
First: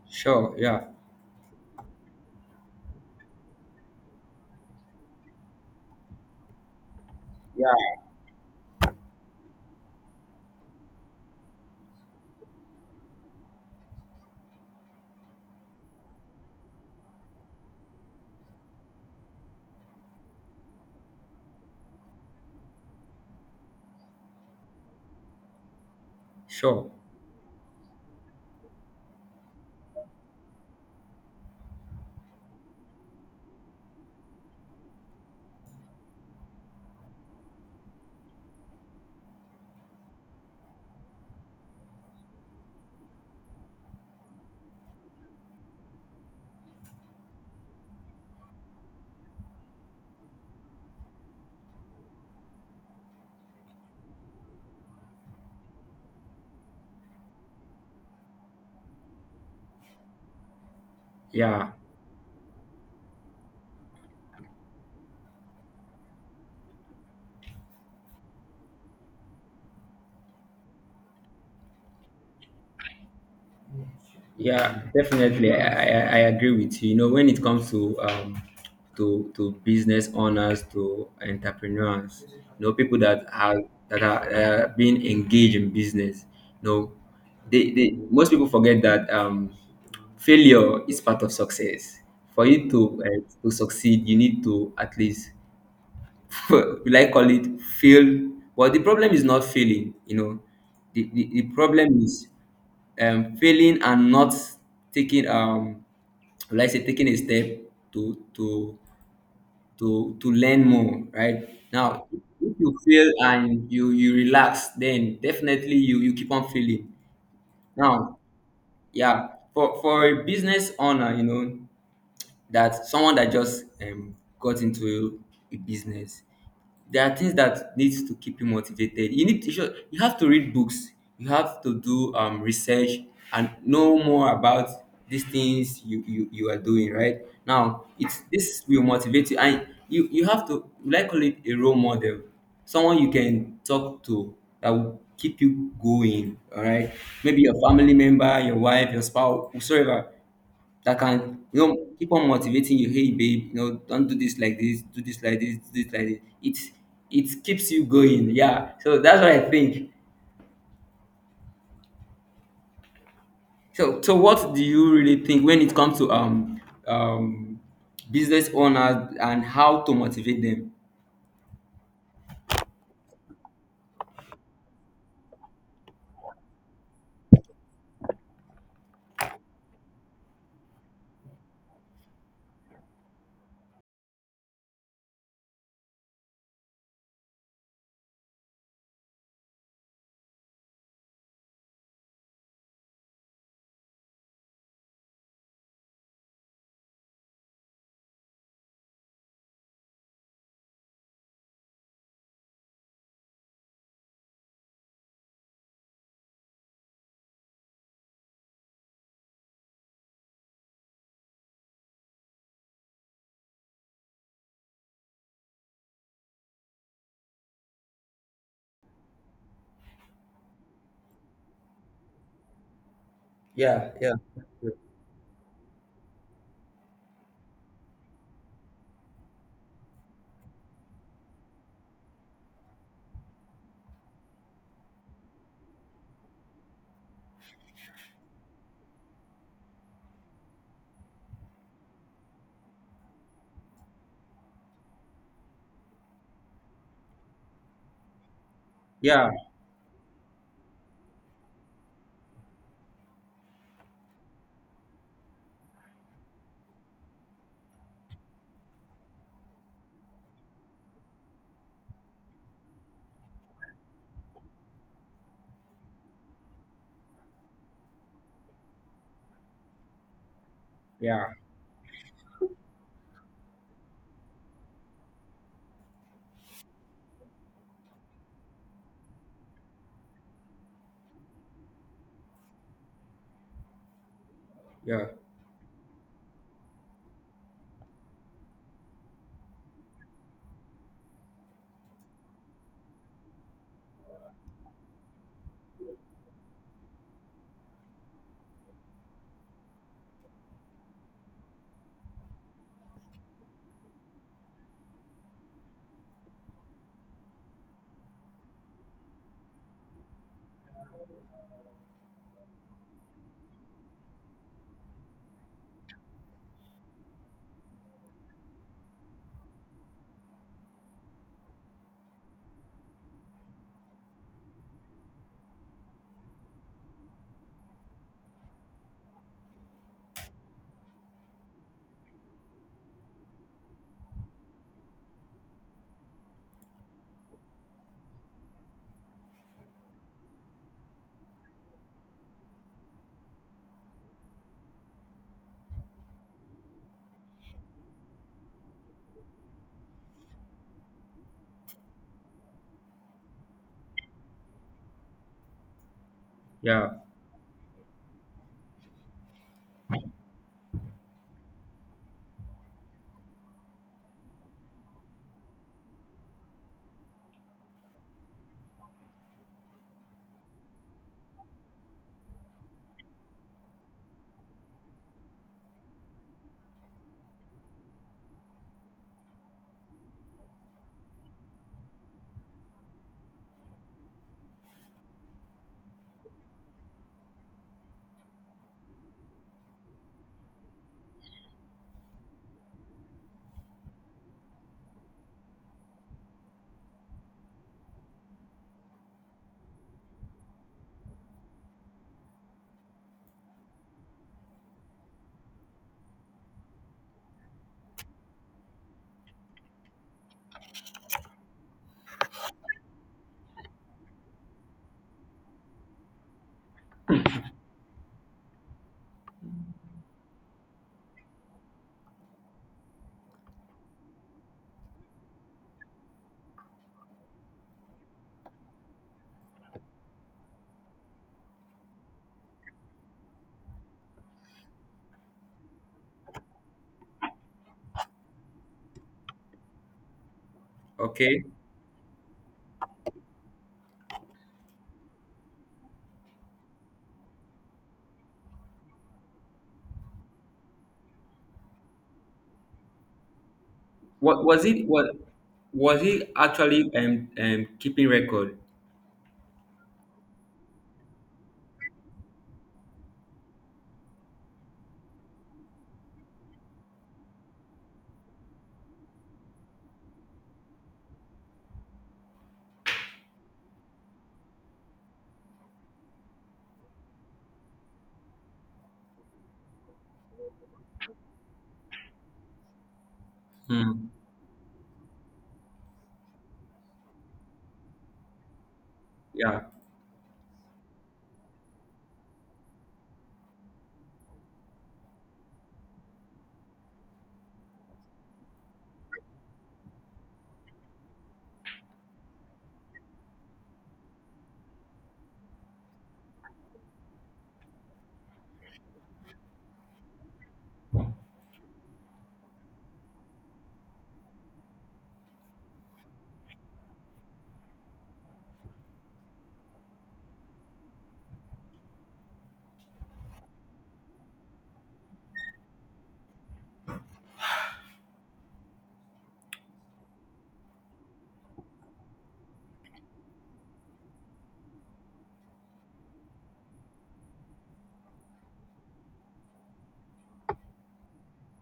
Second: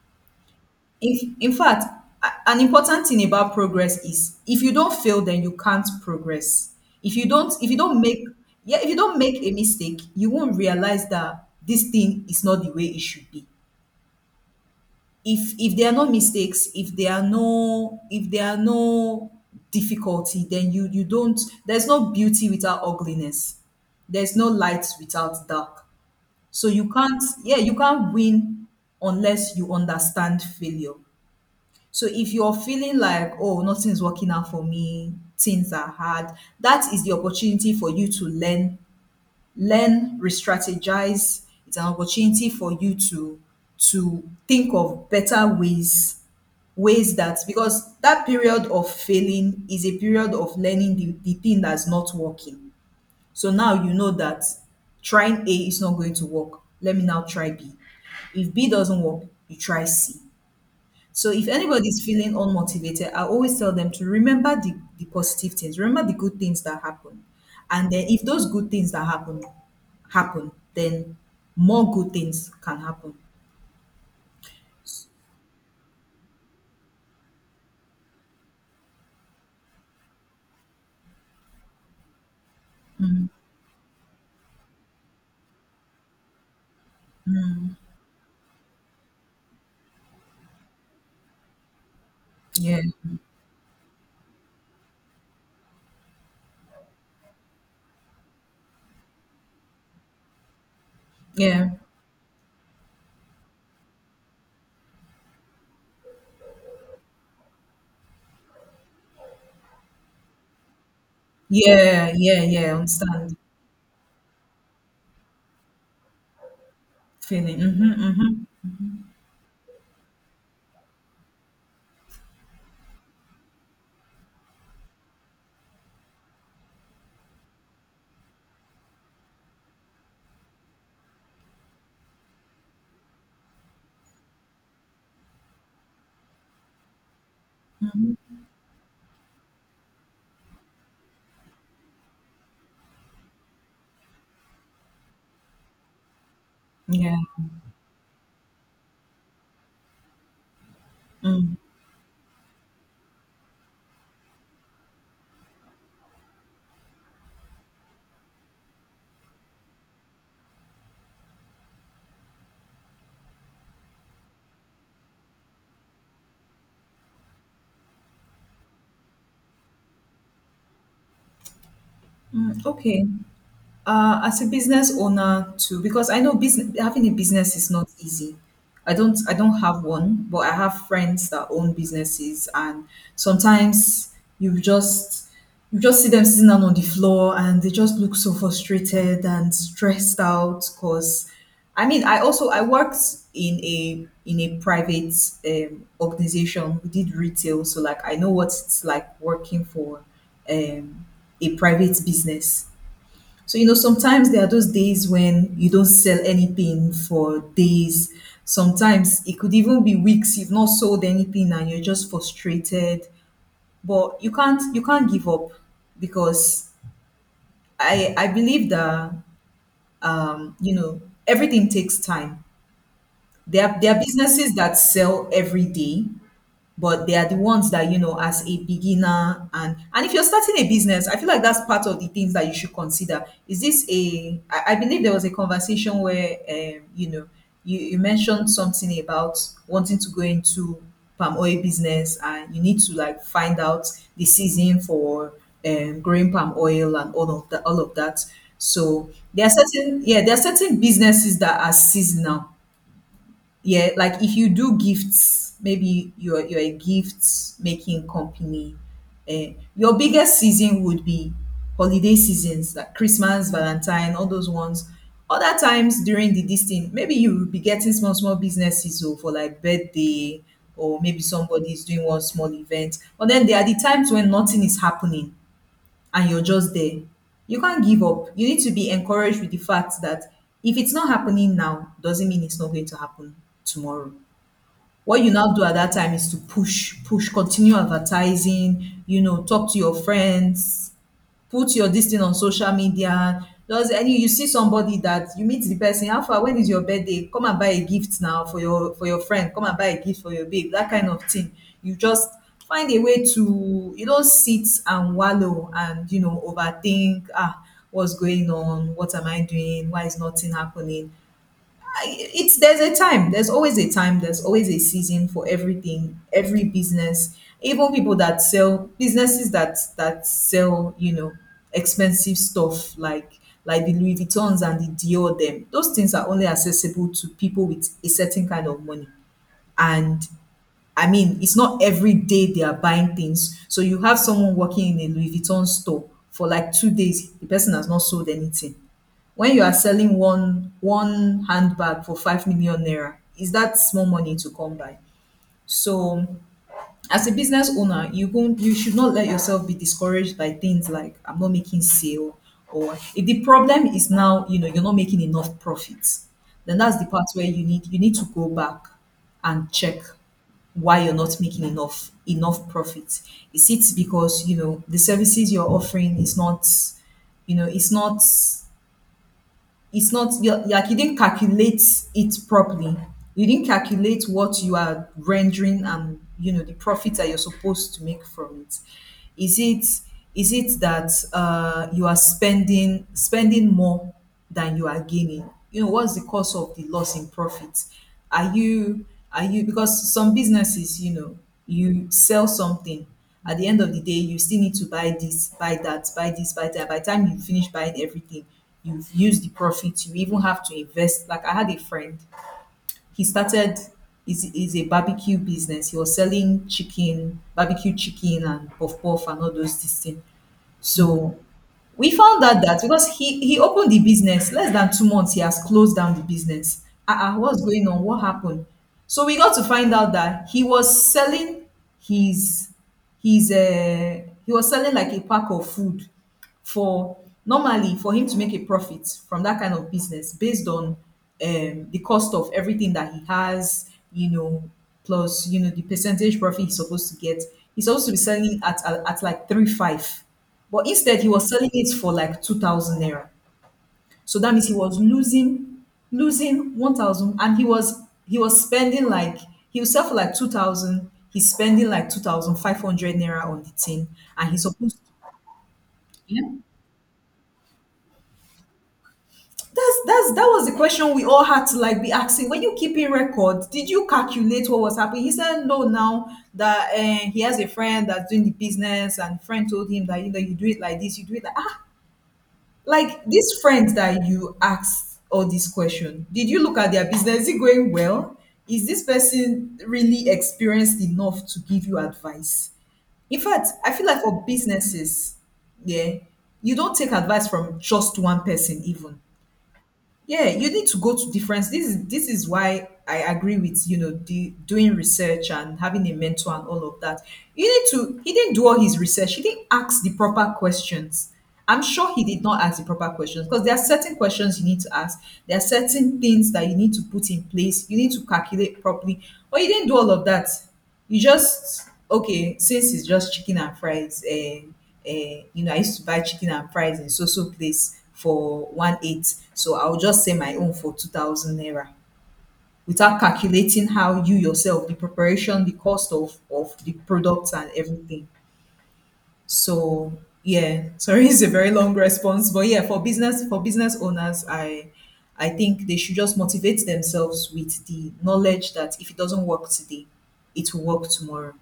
S2: sure, yeah,
S1: In, in fact, a- an important thing about progress is if you don't fail, then you can't progress. If you don't, if you don't make, yeah, if you don't make a mistake, you won't realize that this thing is not the way it should be. If if there are no mistakes, if there are no, if there are no difficulty, then you you don't. There's no beauty without ugliness. There's no light without dark. So
S2: sure,
S1: you can't, yeah, you can't win unless you understand failure. So if you're feeling like, oh, nothing's working out for me, things are hard, that is the opportunity for you to learn, learn, re-strategize. It's an opportunity for you to to think of better ways, ways that, because that period of failing is a period of learning the, the thing that's not working. So now you know that trying A is not going to work. Let me now try B. If B doesn't work, you try C. So if
S2: yeah.
S1: anybody's feeling unmotivated, I always tell them to remember the, the positive things, remember the good things that happen. And then if those good things that happen happen, then more good things can happen.
S2: Yeah, definitely. I, I, I agree with you. You know, when it comes to, um, to to business owners, to entrepreneurs, you know, people that are, that are, uh, being engaged in business, you know, they, they, most people forget that, um, failure is part of success. For you
S1: Yeah.
S2: to, uh, to succeed, you need to at least will I call it fail? Well, the problem is not failing, you know. The, the, the
S1: Yeah.
S2: problem is, um, failing and not taking, um, will I say, taking a step to to to to learn more, right? Now
S1: Yeah. Yeah.
S2: if
S1: Yeah.
S2: you fail
S1: Understand.
S2: and you you relax, then definitely you you keep on failing.
S1: Feeling. Mm-hmm,
S2: Now,
S1: mm-hmm,
S2: yeah, for for a business owner, you know, that someone that just, um, got into a business, there are things that needs to keep you motivated. You need to, sure, you have to read books, you have to do, um, research and know more about these things you, you you are doing right now. It's,
S1: mm-hmm.
S2: this will motivate you, and you you have to like call it a role model, someone you can talk to, that will keep you going, all right?
S1: Yeah.
S2: Maybe your family member, your wife, your spouse, whosoever, that can,
S1: Mm.
S2: you know, keep on motivating you. Hey babe, you know, don't do this like this, do this like this, do this like this, it it keeps you going. Yeah, so that's what I think. So, so what do you really think when it comes to, um, um, business owners and how to motivate them?
S1: Okay. uh, as a business owner too, because I know business, having a business is not easy. I don't i don't have one, but I have friends that own businesses, and sometimes you just, you just see them sitting down on the floor and they just look so frustrated and stressed out. Because I mean, i also I worked in a in a private um, organization, we did retail, so like I know what it's like working for um, a private business. So, you know, sometimes there are those days when you don't sell anything for days. Sometimes it could even be weeks you've not sold anything and you're just frustrated. But you can't you can't give up, because I I believe that, um, you know, everything takes time. There are,
S2: Yeah,
S1: there are
S2: yeah.
S1: businesses that sell every day, but they are the ones that, you know, as a beginner, and and if you're starting a business, I feel like that's part of the things that you should consider. Is this a I, I believe there was a conversation where, um, you know, you, you mentioned something about wanting to go into palm oil business, and you need to like find out the season for, um, growing palm oil and all of that, all of that. So
S2: Yeah,
S1: there are certain, yeah, there are certain businesses that are seasonal. Yeah, like if you do gifts, maybe you're you're a gift making company, eh, your biggest season would be holiday seasons like Christmas, Valentine, all those ones. Other times during the this thing, maybe you will be getting small small businesses, or for like birthday, or maybe
S2: yeah,
S1: somebody is doing one small event, but then there are the times when nothing is happening, and you're just there. You can't give up. You need to be encouraged with the fact that if it's not happening now, doesn't mean it's not going to happen tomorrow.
S2: yeah,
S1: What you now do at that time is to push, push, continue advertising, you know, talk to your friends, put your this thing on social media. Does any You see somebody that you meet, the person, how far, when is your birthday? Come and buy a gift now for your for your friend. Come and buy a gift for your babe. That kind of thing. You just find a way to, you don't sit and wallow and, you know, overthink. Ah, what's going on? What am I doing? Why is nothing happening? It's there's a time there's always a time, there's always a season for everything, every business. Even people that sell businesses that that sell, you know, expensive stuff like like the Louis Vuittons and the dior them, those things are only accessible to people with a certain kind of money. And I mean, it's not every day they are buying things. So you have someone working in a Louis Vuitton store for like two days, the person has not sold anything. When you are selling one one handbag for five million naira, is that small money to come by? So as a business owner, you won't you should not let yourself be discouraged by things like, I'm not making sale. Or if the problem is now, you know, you're not making enough profits, then
S2: yeah.
S1: that's the part where you need you need to go back and check why you're not making enough enough profit. Is it because, you know, the services you're offering is not, you know, it's not it's not, you're, like you didn't calculate it properly, you didn't calculate what you are rendering, and you know the profit that you're supposed to make from it. is it is it that uh, you are spending spending more than you are gaining? You know what's the cause of the loss in profit? are you are you, because some businesses, you know, you sell something, at the end of the day you still need to buy this, buy that, buy this, buy that, by the time you finish buying everything, you've used the profit, you even have to invest. Like I had a friend, he started, is is a barbecue business, he was selling chicken, barbecue chicken and puff puff and all those things. So we found out that, because he he opened the business less than two months, he has closed down the business. Ah, uh what's going on? What happened? So we got to find out that he was selling, his his uh, he was selling like a pack of food for, normally for him to make a profit from that kind of business based on, um, the cost of everything that he has, you know, plus, you know, the percentage profit he's supposed to get. He's supposed to be selling at, at like three five. But instead, he
S2: Okay,
S1: was selling it for like two thousand naira. So that means he was losing losing one thousand. And he was he was spending like, he was sell for like two thousand. He's spending like two thousand five hundred naira on the thing,
S2: what
S1: and he's
S2: was it,
S1: supposed
S2: what
S1: to,
S2: was he
S1: yeah.
S2: actually, um, um keeping record?
S1: That's that's that was the question we all had to like be asking. When you keeping record, did you calculate what was happening? He said no. Now that, uh, he has a friend that's doing the business, and friend told him that, you know, you do it like this, you do it like, ah. Like these friends that you asked all these questions, did you look at their business? Is it going well? Is this person really experienced enough to give you advice? In fact, I feel
S2: Hmm.
S1: like for businesses, yeah, you don't take advice from just one person, even,
S2: Yeah,
S1: yeah, you need to go to different, this is this is why I agree with, you know, the doing research and having a mentor and all of that. You need to He didn't do all his research, he didn't ask the proper questions. I'm sure he did not ask the proper questions, because there are certain questions you need to ask, there are certain things that you need to put in place, you need to calculate properly. But you didn't do all of that. You just, okay, since it's just chicken and fries, eh, uh, you know, I used to buy chicken and fries in so so place for one eight. So I'll just say my own for two thousand naira without calculating how you yourself, the preparation, the cost of of the products and everything. So yeah, sorry, it's a very long response, but yeah, for business for business owners, I I think they should just motivate themselves with the knowledge that if it doesn't work today, it will work tomorrow.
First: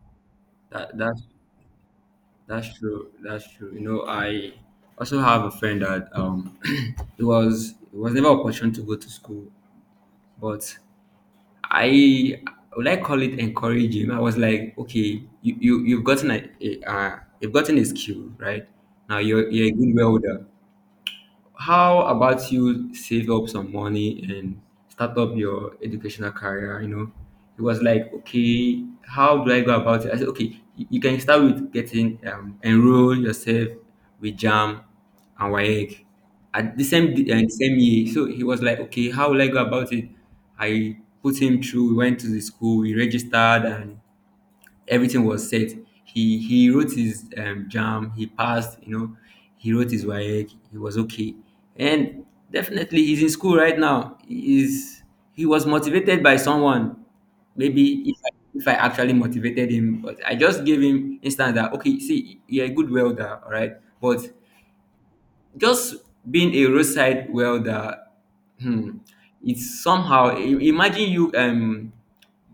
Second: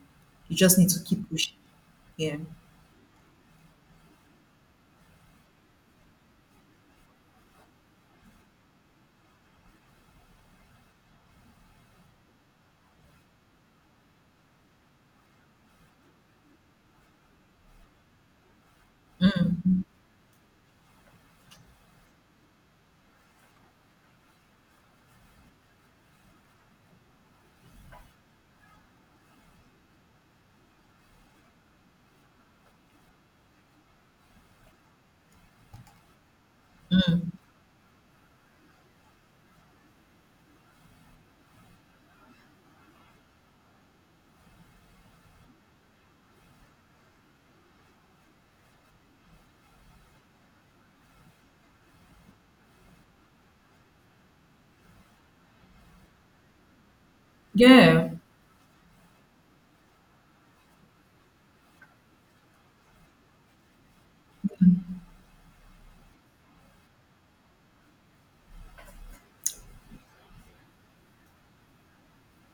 S1: You just need
S2: that,
S1: to
S2: that's
S1: keep pushing. Yeah.
S2: That's true. That's true. You know, I also have a friend that, um, it was, it was never opportune to go to school, but I I would like call it encouraging. I was like, okay, you you you've gotten a, a uh, you've gotten a skill, right? Now you're you're a good welder. How about you save up some money and start up your educational career? You know, it was like, okay, how do I go about it? I said, okay, you you can start with getting, um, enroll yourself with JAM and WAEC at the same, uh, the same year. So he was like, okay, how will I go about it? I put him through. We went to the school. We registered, and everything was set. He he wrote his, um, jam. He passed. You know, he wrote his WAEC. He was okay, and definitely he's in school right now. Is, he was motivated by someone? Maybe
S1: Yeah.
S2: if I, if I actually motivated him, but I just gave him instance that, okay, see, you're a good welder, all right, but just being a roadside welder, hmm, it's somehow, I- imagine you, um,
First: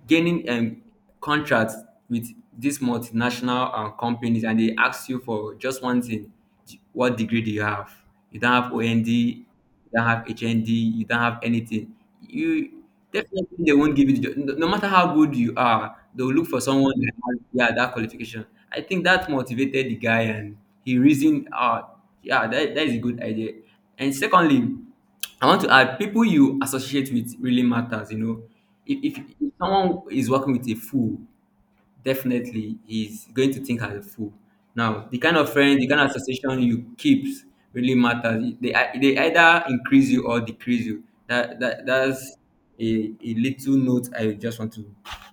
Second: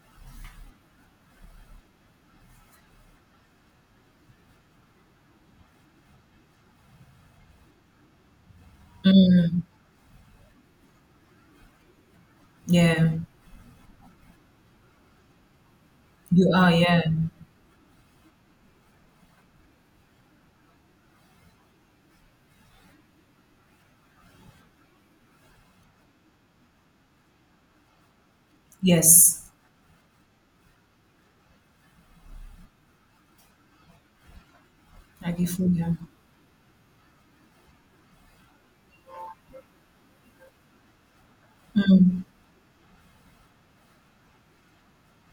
S2: gaining, um, contracts with these multinational, um, companies and they ask you for just one thing, d- what degree do you have? You don't have O N D, you don't have H N D, you don't have anything. You,
S1: Yeah.
S2: definitely they won't give you the job. No, no matter how good you are, they'll look
S1: You
S2: for
S1: are,
S2: someone
S1: yeah.
S2: that has, yeah, that qualification. I think that motivated the guy, and he reasoned, uh, yeah, that, that is a good idea. And secondly, I want to add, people you associate with really matters. You know, if, if,
S1: Yes.
S2: if someone is working with a fool, definitely he's going to think as a fool. Now, the kind of friend, the
S1: Agifuna.
S2: kind of association you keep really matters. They, ei- they either increase you or decrease you. That, that that's a, a little note I just want to,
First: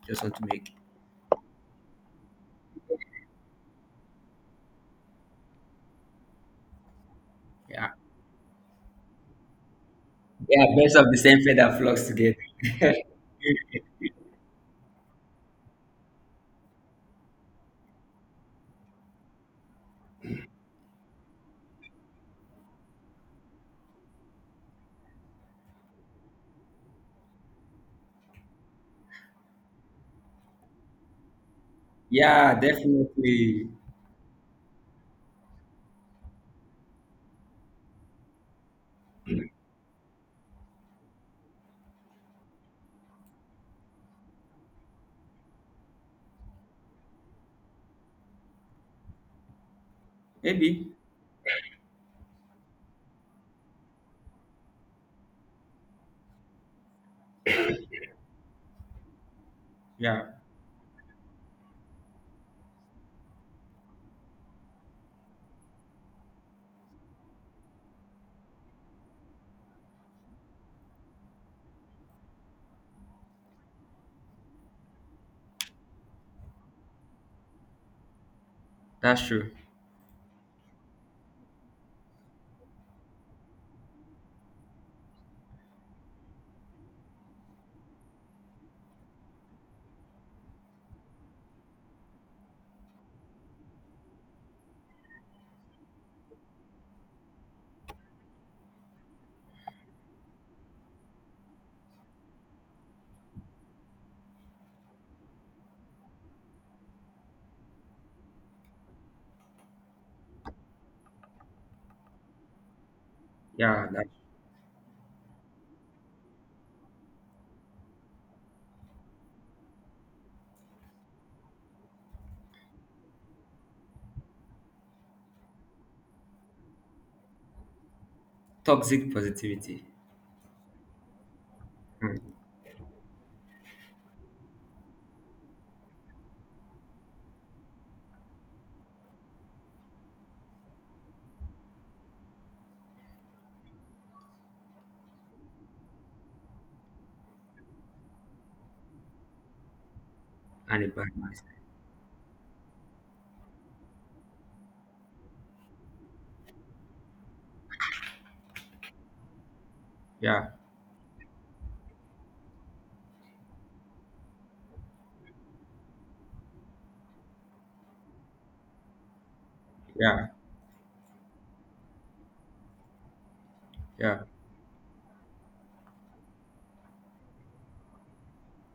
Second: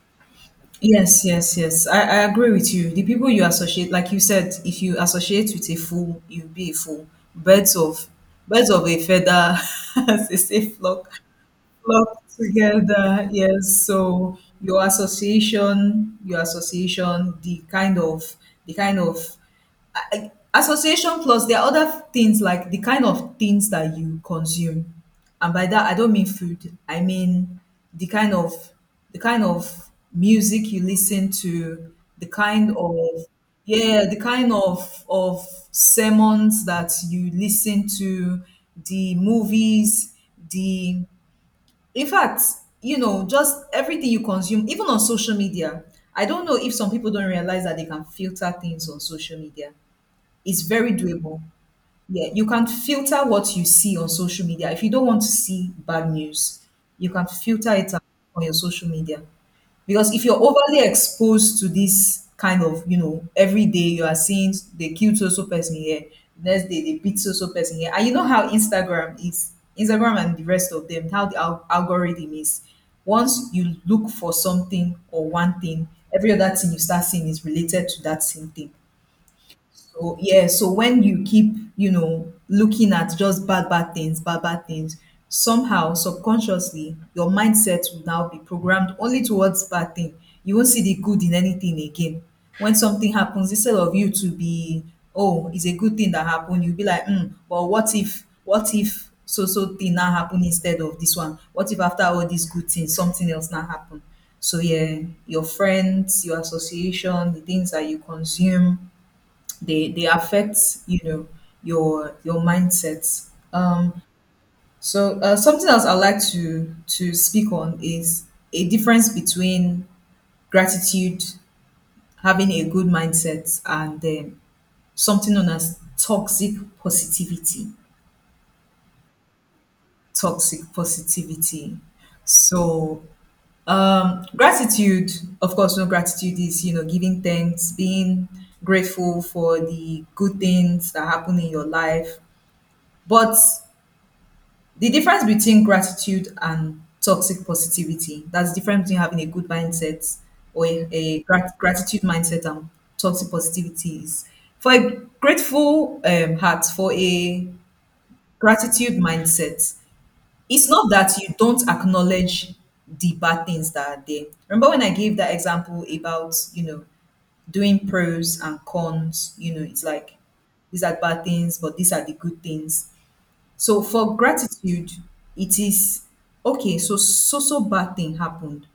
S2: just want to make.
S1: Yes, yes, yes. I, I agree with you. The people you associate, like you said, if you associate with a fool, you'll be a fool. Birds
S2: Yeah,
S1: of birds of a feather, as they
S2: yeah,
S1: say,
S2: best of the
S1: flock
S2: same feather flocks
S1: flock
S2: together.
S1: together. Yes. So your association, your association, the kind of the kind of association, plus there are other things like the kind of things that you consume. And by that, I don't mean food. I mean the kind of the kind of music you listen to, the
S2: Yeah,
S1: kind of
S2: definitely.
S1: yeah the kind of of sermons that you listen to, the movies, the, in fact, you know, just everything you consume, even on social media. I don't know if some people don't realize that they can filter things on social media. It's
S2: Maybe.
S1: very doable. Yeah, you can filter what you see on social media. If you don't want to see bad news, you can filter it out on your social media. Because
S2: Yeah,
S1: if you're overly exposed to this kind of, you know, every day you are seeing they killed so so person here, next day they beat so so person here. And you know how Instagram is, Instagram and the rest of them, how the al- algorithm is. Once you look for something or one thing, every other thing you start seeing is related to that same thing.
S2: that's true.
S1: So yeah, so when you keep, you know, looking at just bad bad things, bad bad things, somehow subconsciously your mindset will now be programmed only towards bad thing. You won't see the good in anything again. When something happens, instead of you to be, oh, it's a good thing that happened, you'll be like, mm, but what if, what if so so thing now happen instead of this one? What if after all these good things, something else now happen? So yeah, your friends, your association, the things that you consume, they they affect, you know, your your mindset,
S2: Yeah,
S1: um
S2: that's
S1: so uh, something else I'd like to to speak on is a difference between gratitude, having a good mindset, and um, something known as toxic positivity.
S2: toxic positivity.
S1: Toxic positivity.
S2: Mm,
S1: So um gratitude, of course, no, gratitude is, you know, giving thanks, being grateful for the good things that happen in your life. But the difference between gratitude and toxic positivity, that's the difference between having a good mindset or
S2: and
S1: a,
S2: a bad
S1: a
S2: mindset.
S1: grat- gratitude mindset, and toxic positivity is, for a grateful um, heart, for a gratitude mindset,
S2: Yeah,
S1: it's not that you don't acknowledge the bad things that are there. Remember when I gave that example about, you know, doing pros and cons? You know, it's like,
S2: yeah,
S1: these are bad things, but these are the good things. So for
S2: yeah.
S1: gratitude, it is, okay, so so so bad thing happened.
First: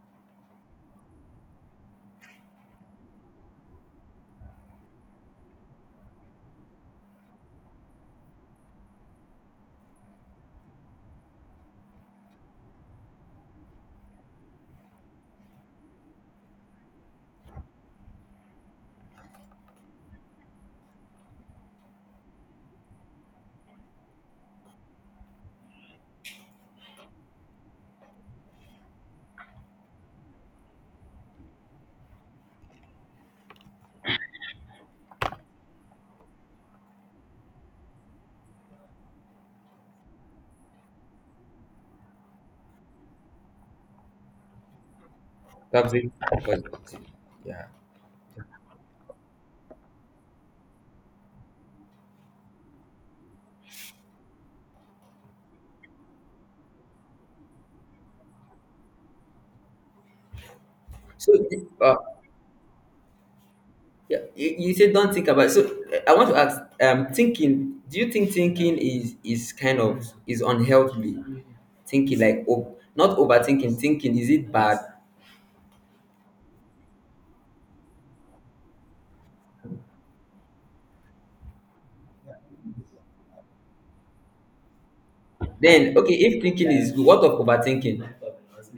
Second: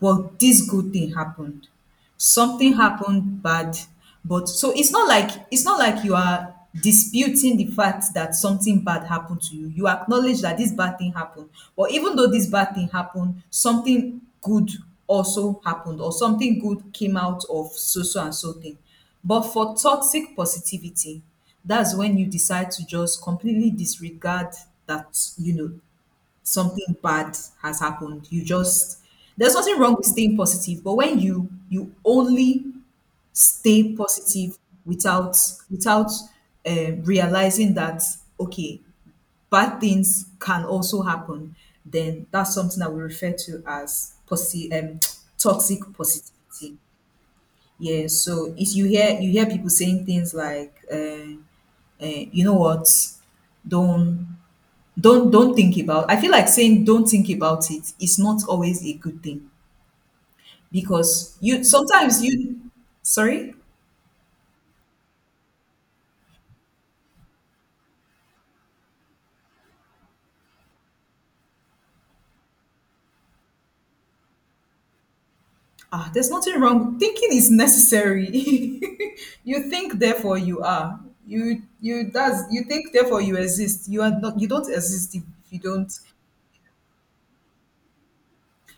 S1: Well, this good thing happened. Something happened bad, but so it's not like, it's not like you are disputing the fact that something bad happened to you. You acknowledge that this bad thing happened. But even though this bad thing happened, something good also happened, or something good came out of so so and so thing. But for toxic positivity, that's when you decide to just completely disregard that, you know, something bad has happened. You just, there's nothing wrong with staying positive, but when you you only stay positive without, without uh, realizing that, okay, bad things can also happen, then that's something that we refer to as posi- um, toxic
S2: Toxic
S1: positivity.
S2: positivity. Yeah.
S1: Yeah, so if you hear, you hear people saying things like uh, uh, you know what, don't, don't don't think about. I feel like saying don't think about it is not always a good thing,
S2: So,
S1: because you,
S2: uh,
S1: sometimes you, sorry,
S2: yeah, you, you said don't think about. So, uh, I want to ask. Um, thinking, do you think thinking is is kind of is unhealthy? Thinking like, oh, not overthinking. Thinking, is it bad?
S1: ah, there's nothing wrong, thinking is necessary. You think, therefore you are. You you does you think, therefore you exist. You are not, you don't exist if you don't.
S2: Then okay, if thinking is good, what of overthinking?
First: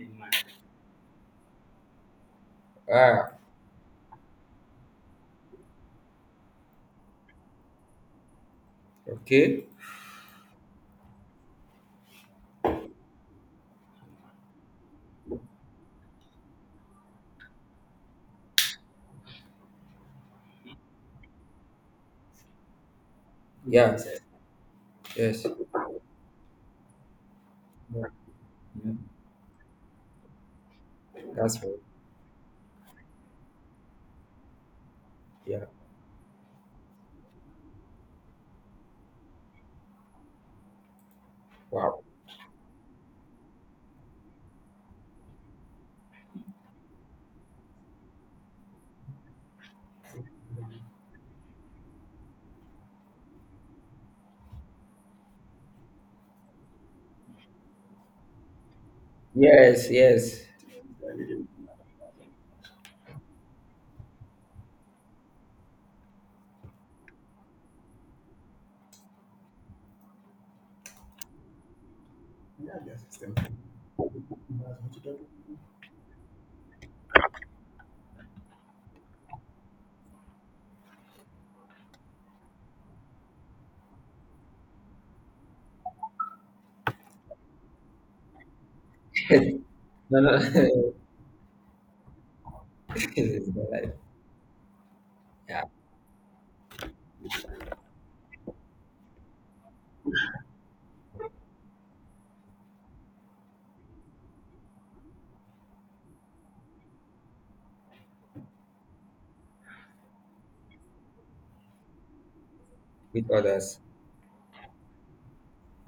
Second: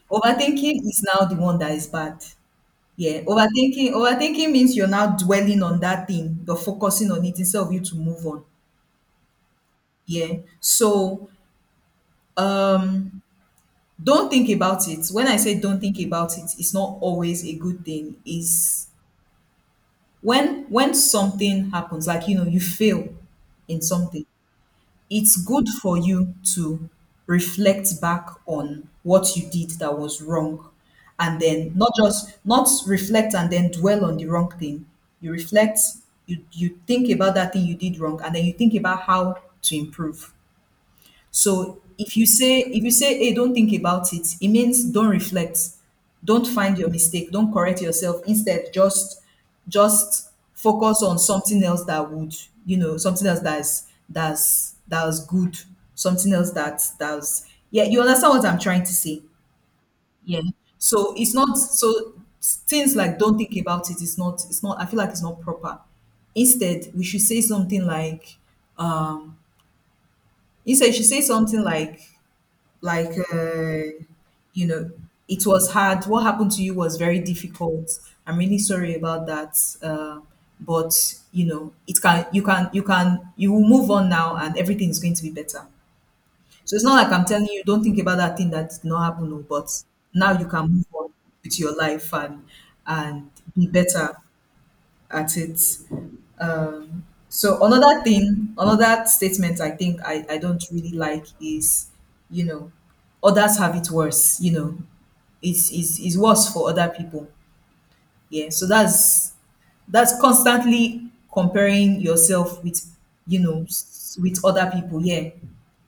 S1: Overthinking is now the one that is bad. Yeah,
S2: Ah,
S1: overthinking overthinking means you're now dwelling on that thing, you're focusing on it instead of you to move on.
S2: okay.
S1: Yeah, so um don't think about it. When I say don't think about it, it's not always a good thing. Is, when when something happens, like, you know, you fail in
S2: Yeah.
S1: something, it's
S2: Yes.
S1: good for you to reflect
S2: Yeah.
S1: back on what you did that was wrong. And
S2: That's
S1: then
S2: right.
S1: not just not reflect and then dwell on the wrong thing. You
S2: Yeah.
S1: reflect, you you think about that thing you did wrong, and then you think about how to improve. So
S2: Wow.
S1: if you say, if you say, "Hey, don't think about it," it means don't reflect, don't find your mistake, don't correct yourself. Instead, just just focus on something else that would, you know, something else that's that's that's good, something else that that's, yeah. You understand what I'm trying to say?
S2: Yes. Yes.
S1: Yeah. So it's not, so things like don't think about it. It's not. It's not. I feel like it's not proper. Instead, we should say something like um. Instead, you should say something like like uh, you know, it was hard, what happened to you was very difficult. I'm really sorry about that, uh, but you know, it can, you can, you can, you will move on now and everything is going to be better. So it's not like I'm telling you don't think about that thing that did not happen, no, but
S2: No. No.
S1: now you can move on with your life and and
S2: Is my
S1: be
S2: life.
S1: better at
S2: Yeah,
S1: it. um, so another thing, another statement I think I, I don't really like is, you know, others have it worse, you know. It's, it's, it's worse for other people. Yeah. So that's that's constantly comparing yourself with,
S2: with
S1: you know,
S2: others.
S1: s- with other people. Yeah,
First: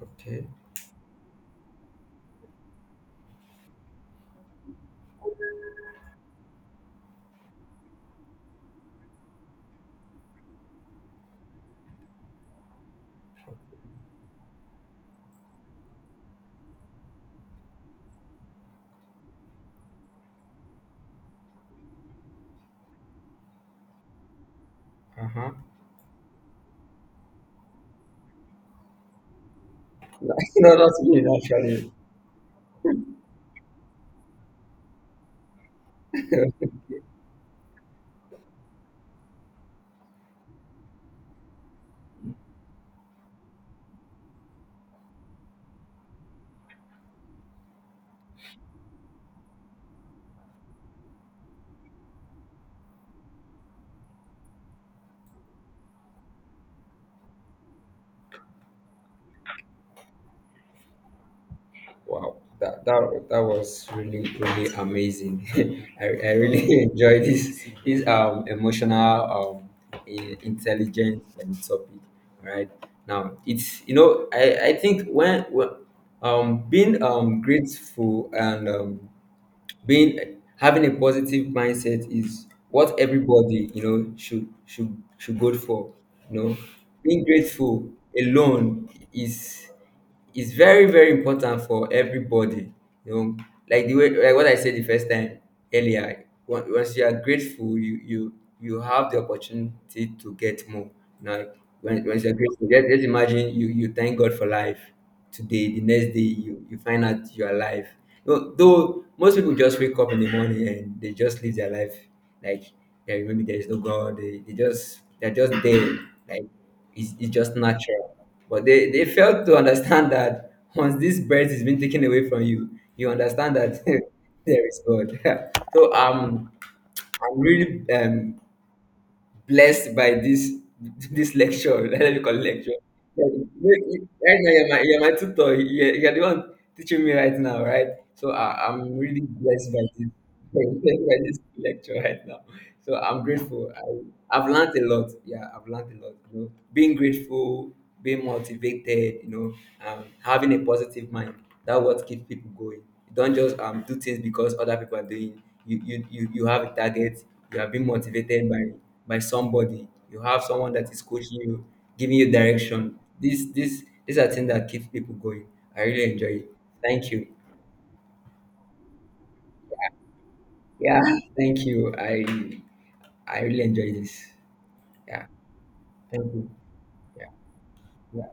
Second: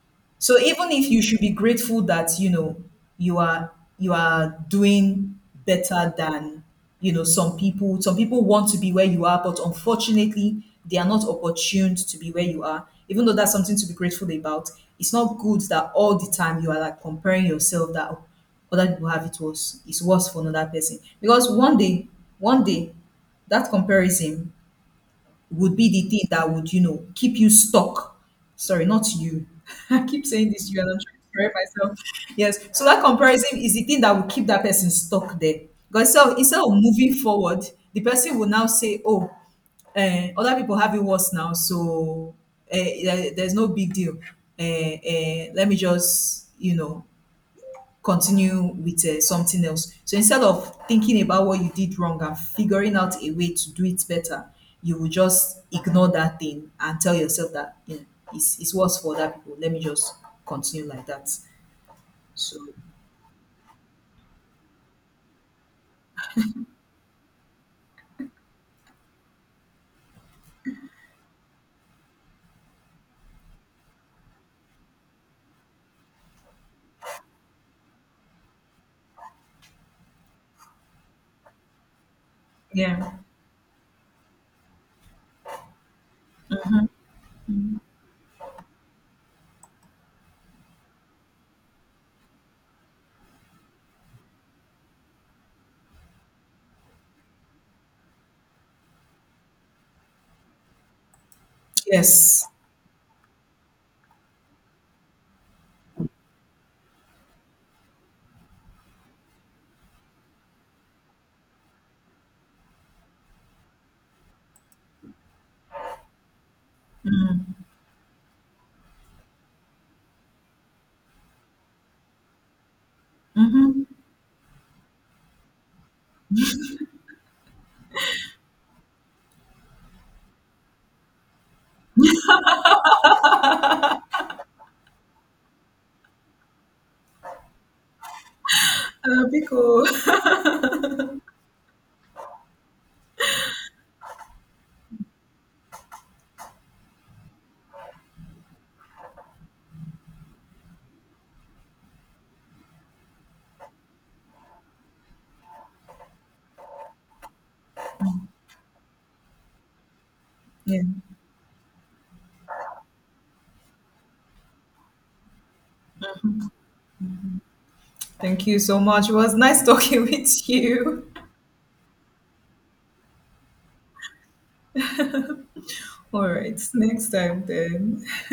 S2: Okay.
S1: so even if you should be grateful that, you know, you are, you are doing better than, you know, some people, some people want to be where you are, but unfortunately they are not opportuned to be where you are. Even though that's something to be grateful about, it's not good that all the time you are like comparing yourself that, "Oh, other people have it worse, it's worse for another person," because one day, one day that comparison would be the thing that would, you know, keep you stuck. Sorry, not you. I keep saying this,
S2: No,
S1: you, and I'm
S2: that's
S1: trying
S2: me
S1: to correct
S2: actually.
S1: myself. Yes. So that comparison is the thing that will keep that person stuck there. Because, so instead of moving forward, the person will now say, oh, uh, other people have it worse now, so uh, there- there's no big deal. Uh, uh, let me just, you know, continue with uh, something else. So instead of thinking about what you did wrong and figuring out a way to do it better, you will just ignore that thing and tell yourself that, you know, it's, it's worse for other people. Let me just continue like that.
S2: Wow,
S1: So,
S2: that that that was really really amazing. I, I really enjoyed this, this, um, emotional, um, I- intelligent, um, topic. Right now, it's, you know, I I think when, when um, being, um, grateful and, um, being having a positive mindset is what
S1: yeah.
S2: everybody, you know, should should should go for. You know, being grateful alone is, it's very very important for everybody, you know, like the way, like what I said the first time earlier on- once you are grateful, you you you have the opportunity to get more, you know. when, when you're
S1: Yes.
S2: grateful, just, just imagine you, you thank God for life today, the next day you you find out you're alive. You know, though most people just wake up in the morning and they just live their life like, yeah, maybe there is no God, they, they just, they're just there, like it's, it's just natural, but they, they failed to understand that once this breath is being taken away from you, you understand
S1: Mm-hmm.
S2: that there is God. So, um, I'm really, um, blessed by this, this lecture. Let me call it lecture. Yeah, you- right now, you're my, you're my tutor. You're, you're the one teaching me right now, right? So I, I'm really
S1: Uh,
S2: blessed by
S1: Biko.
S2: this, by this lecture right now. So I'm grateful. I, I've learned a lot. Yeah, I've learned a lot. You know, being grateful, being motivated, you know, um, having a positive mind. That's what keeps people going. Don't just, um, do things because other people are doing. you you you, you have a target. You have been motivated by by somebody. You have someone
S1: Yeah.
S2: that is coaching you, giving you direction. this this these are things that keeps people going. I really enjoy it. Thank you.
S1: Thank you so much. It was nice talking with
S2: Yeah,
S1: you.
S2: thank you. i i really enjoy this. Yeah,
S1: All
S2: thank you.
S1: right. Next
S2: Yeah.
S1: time then.
S2: Yeah.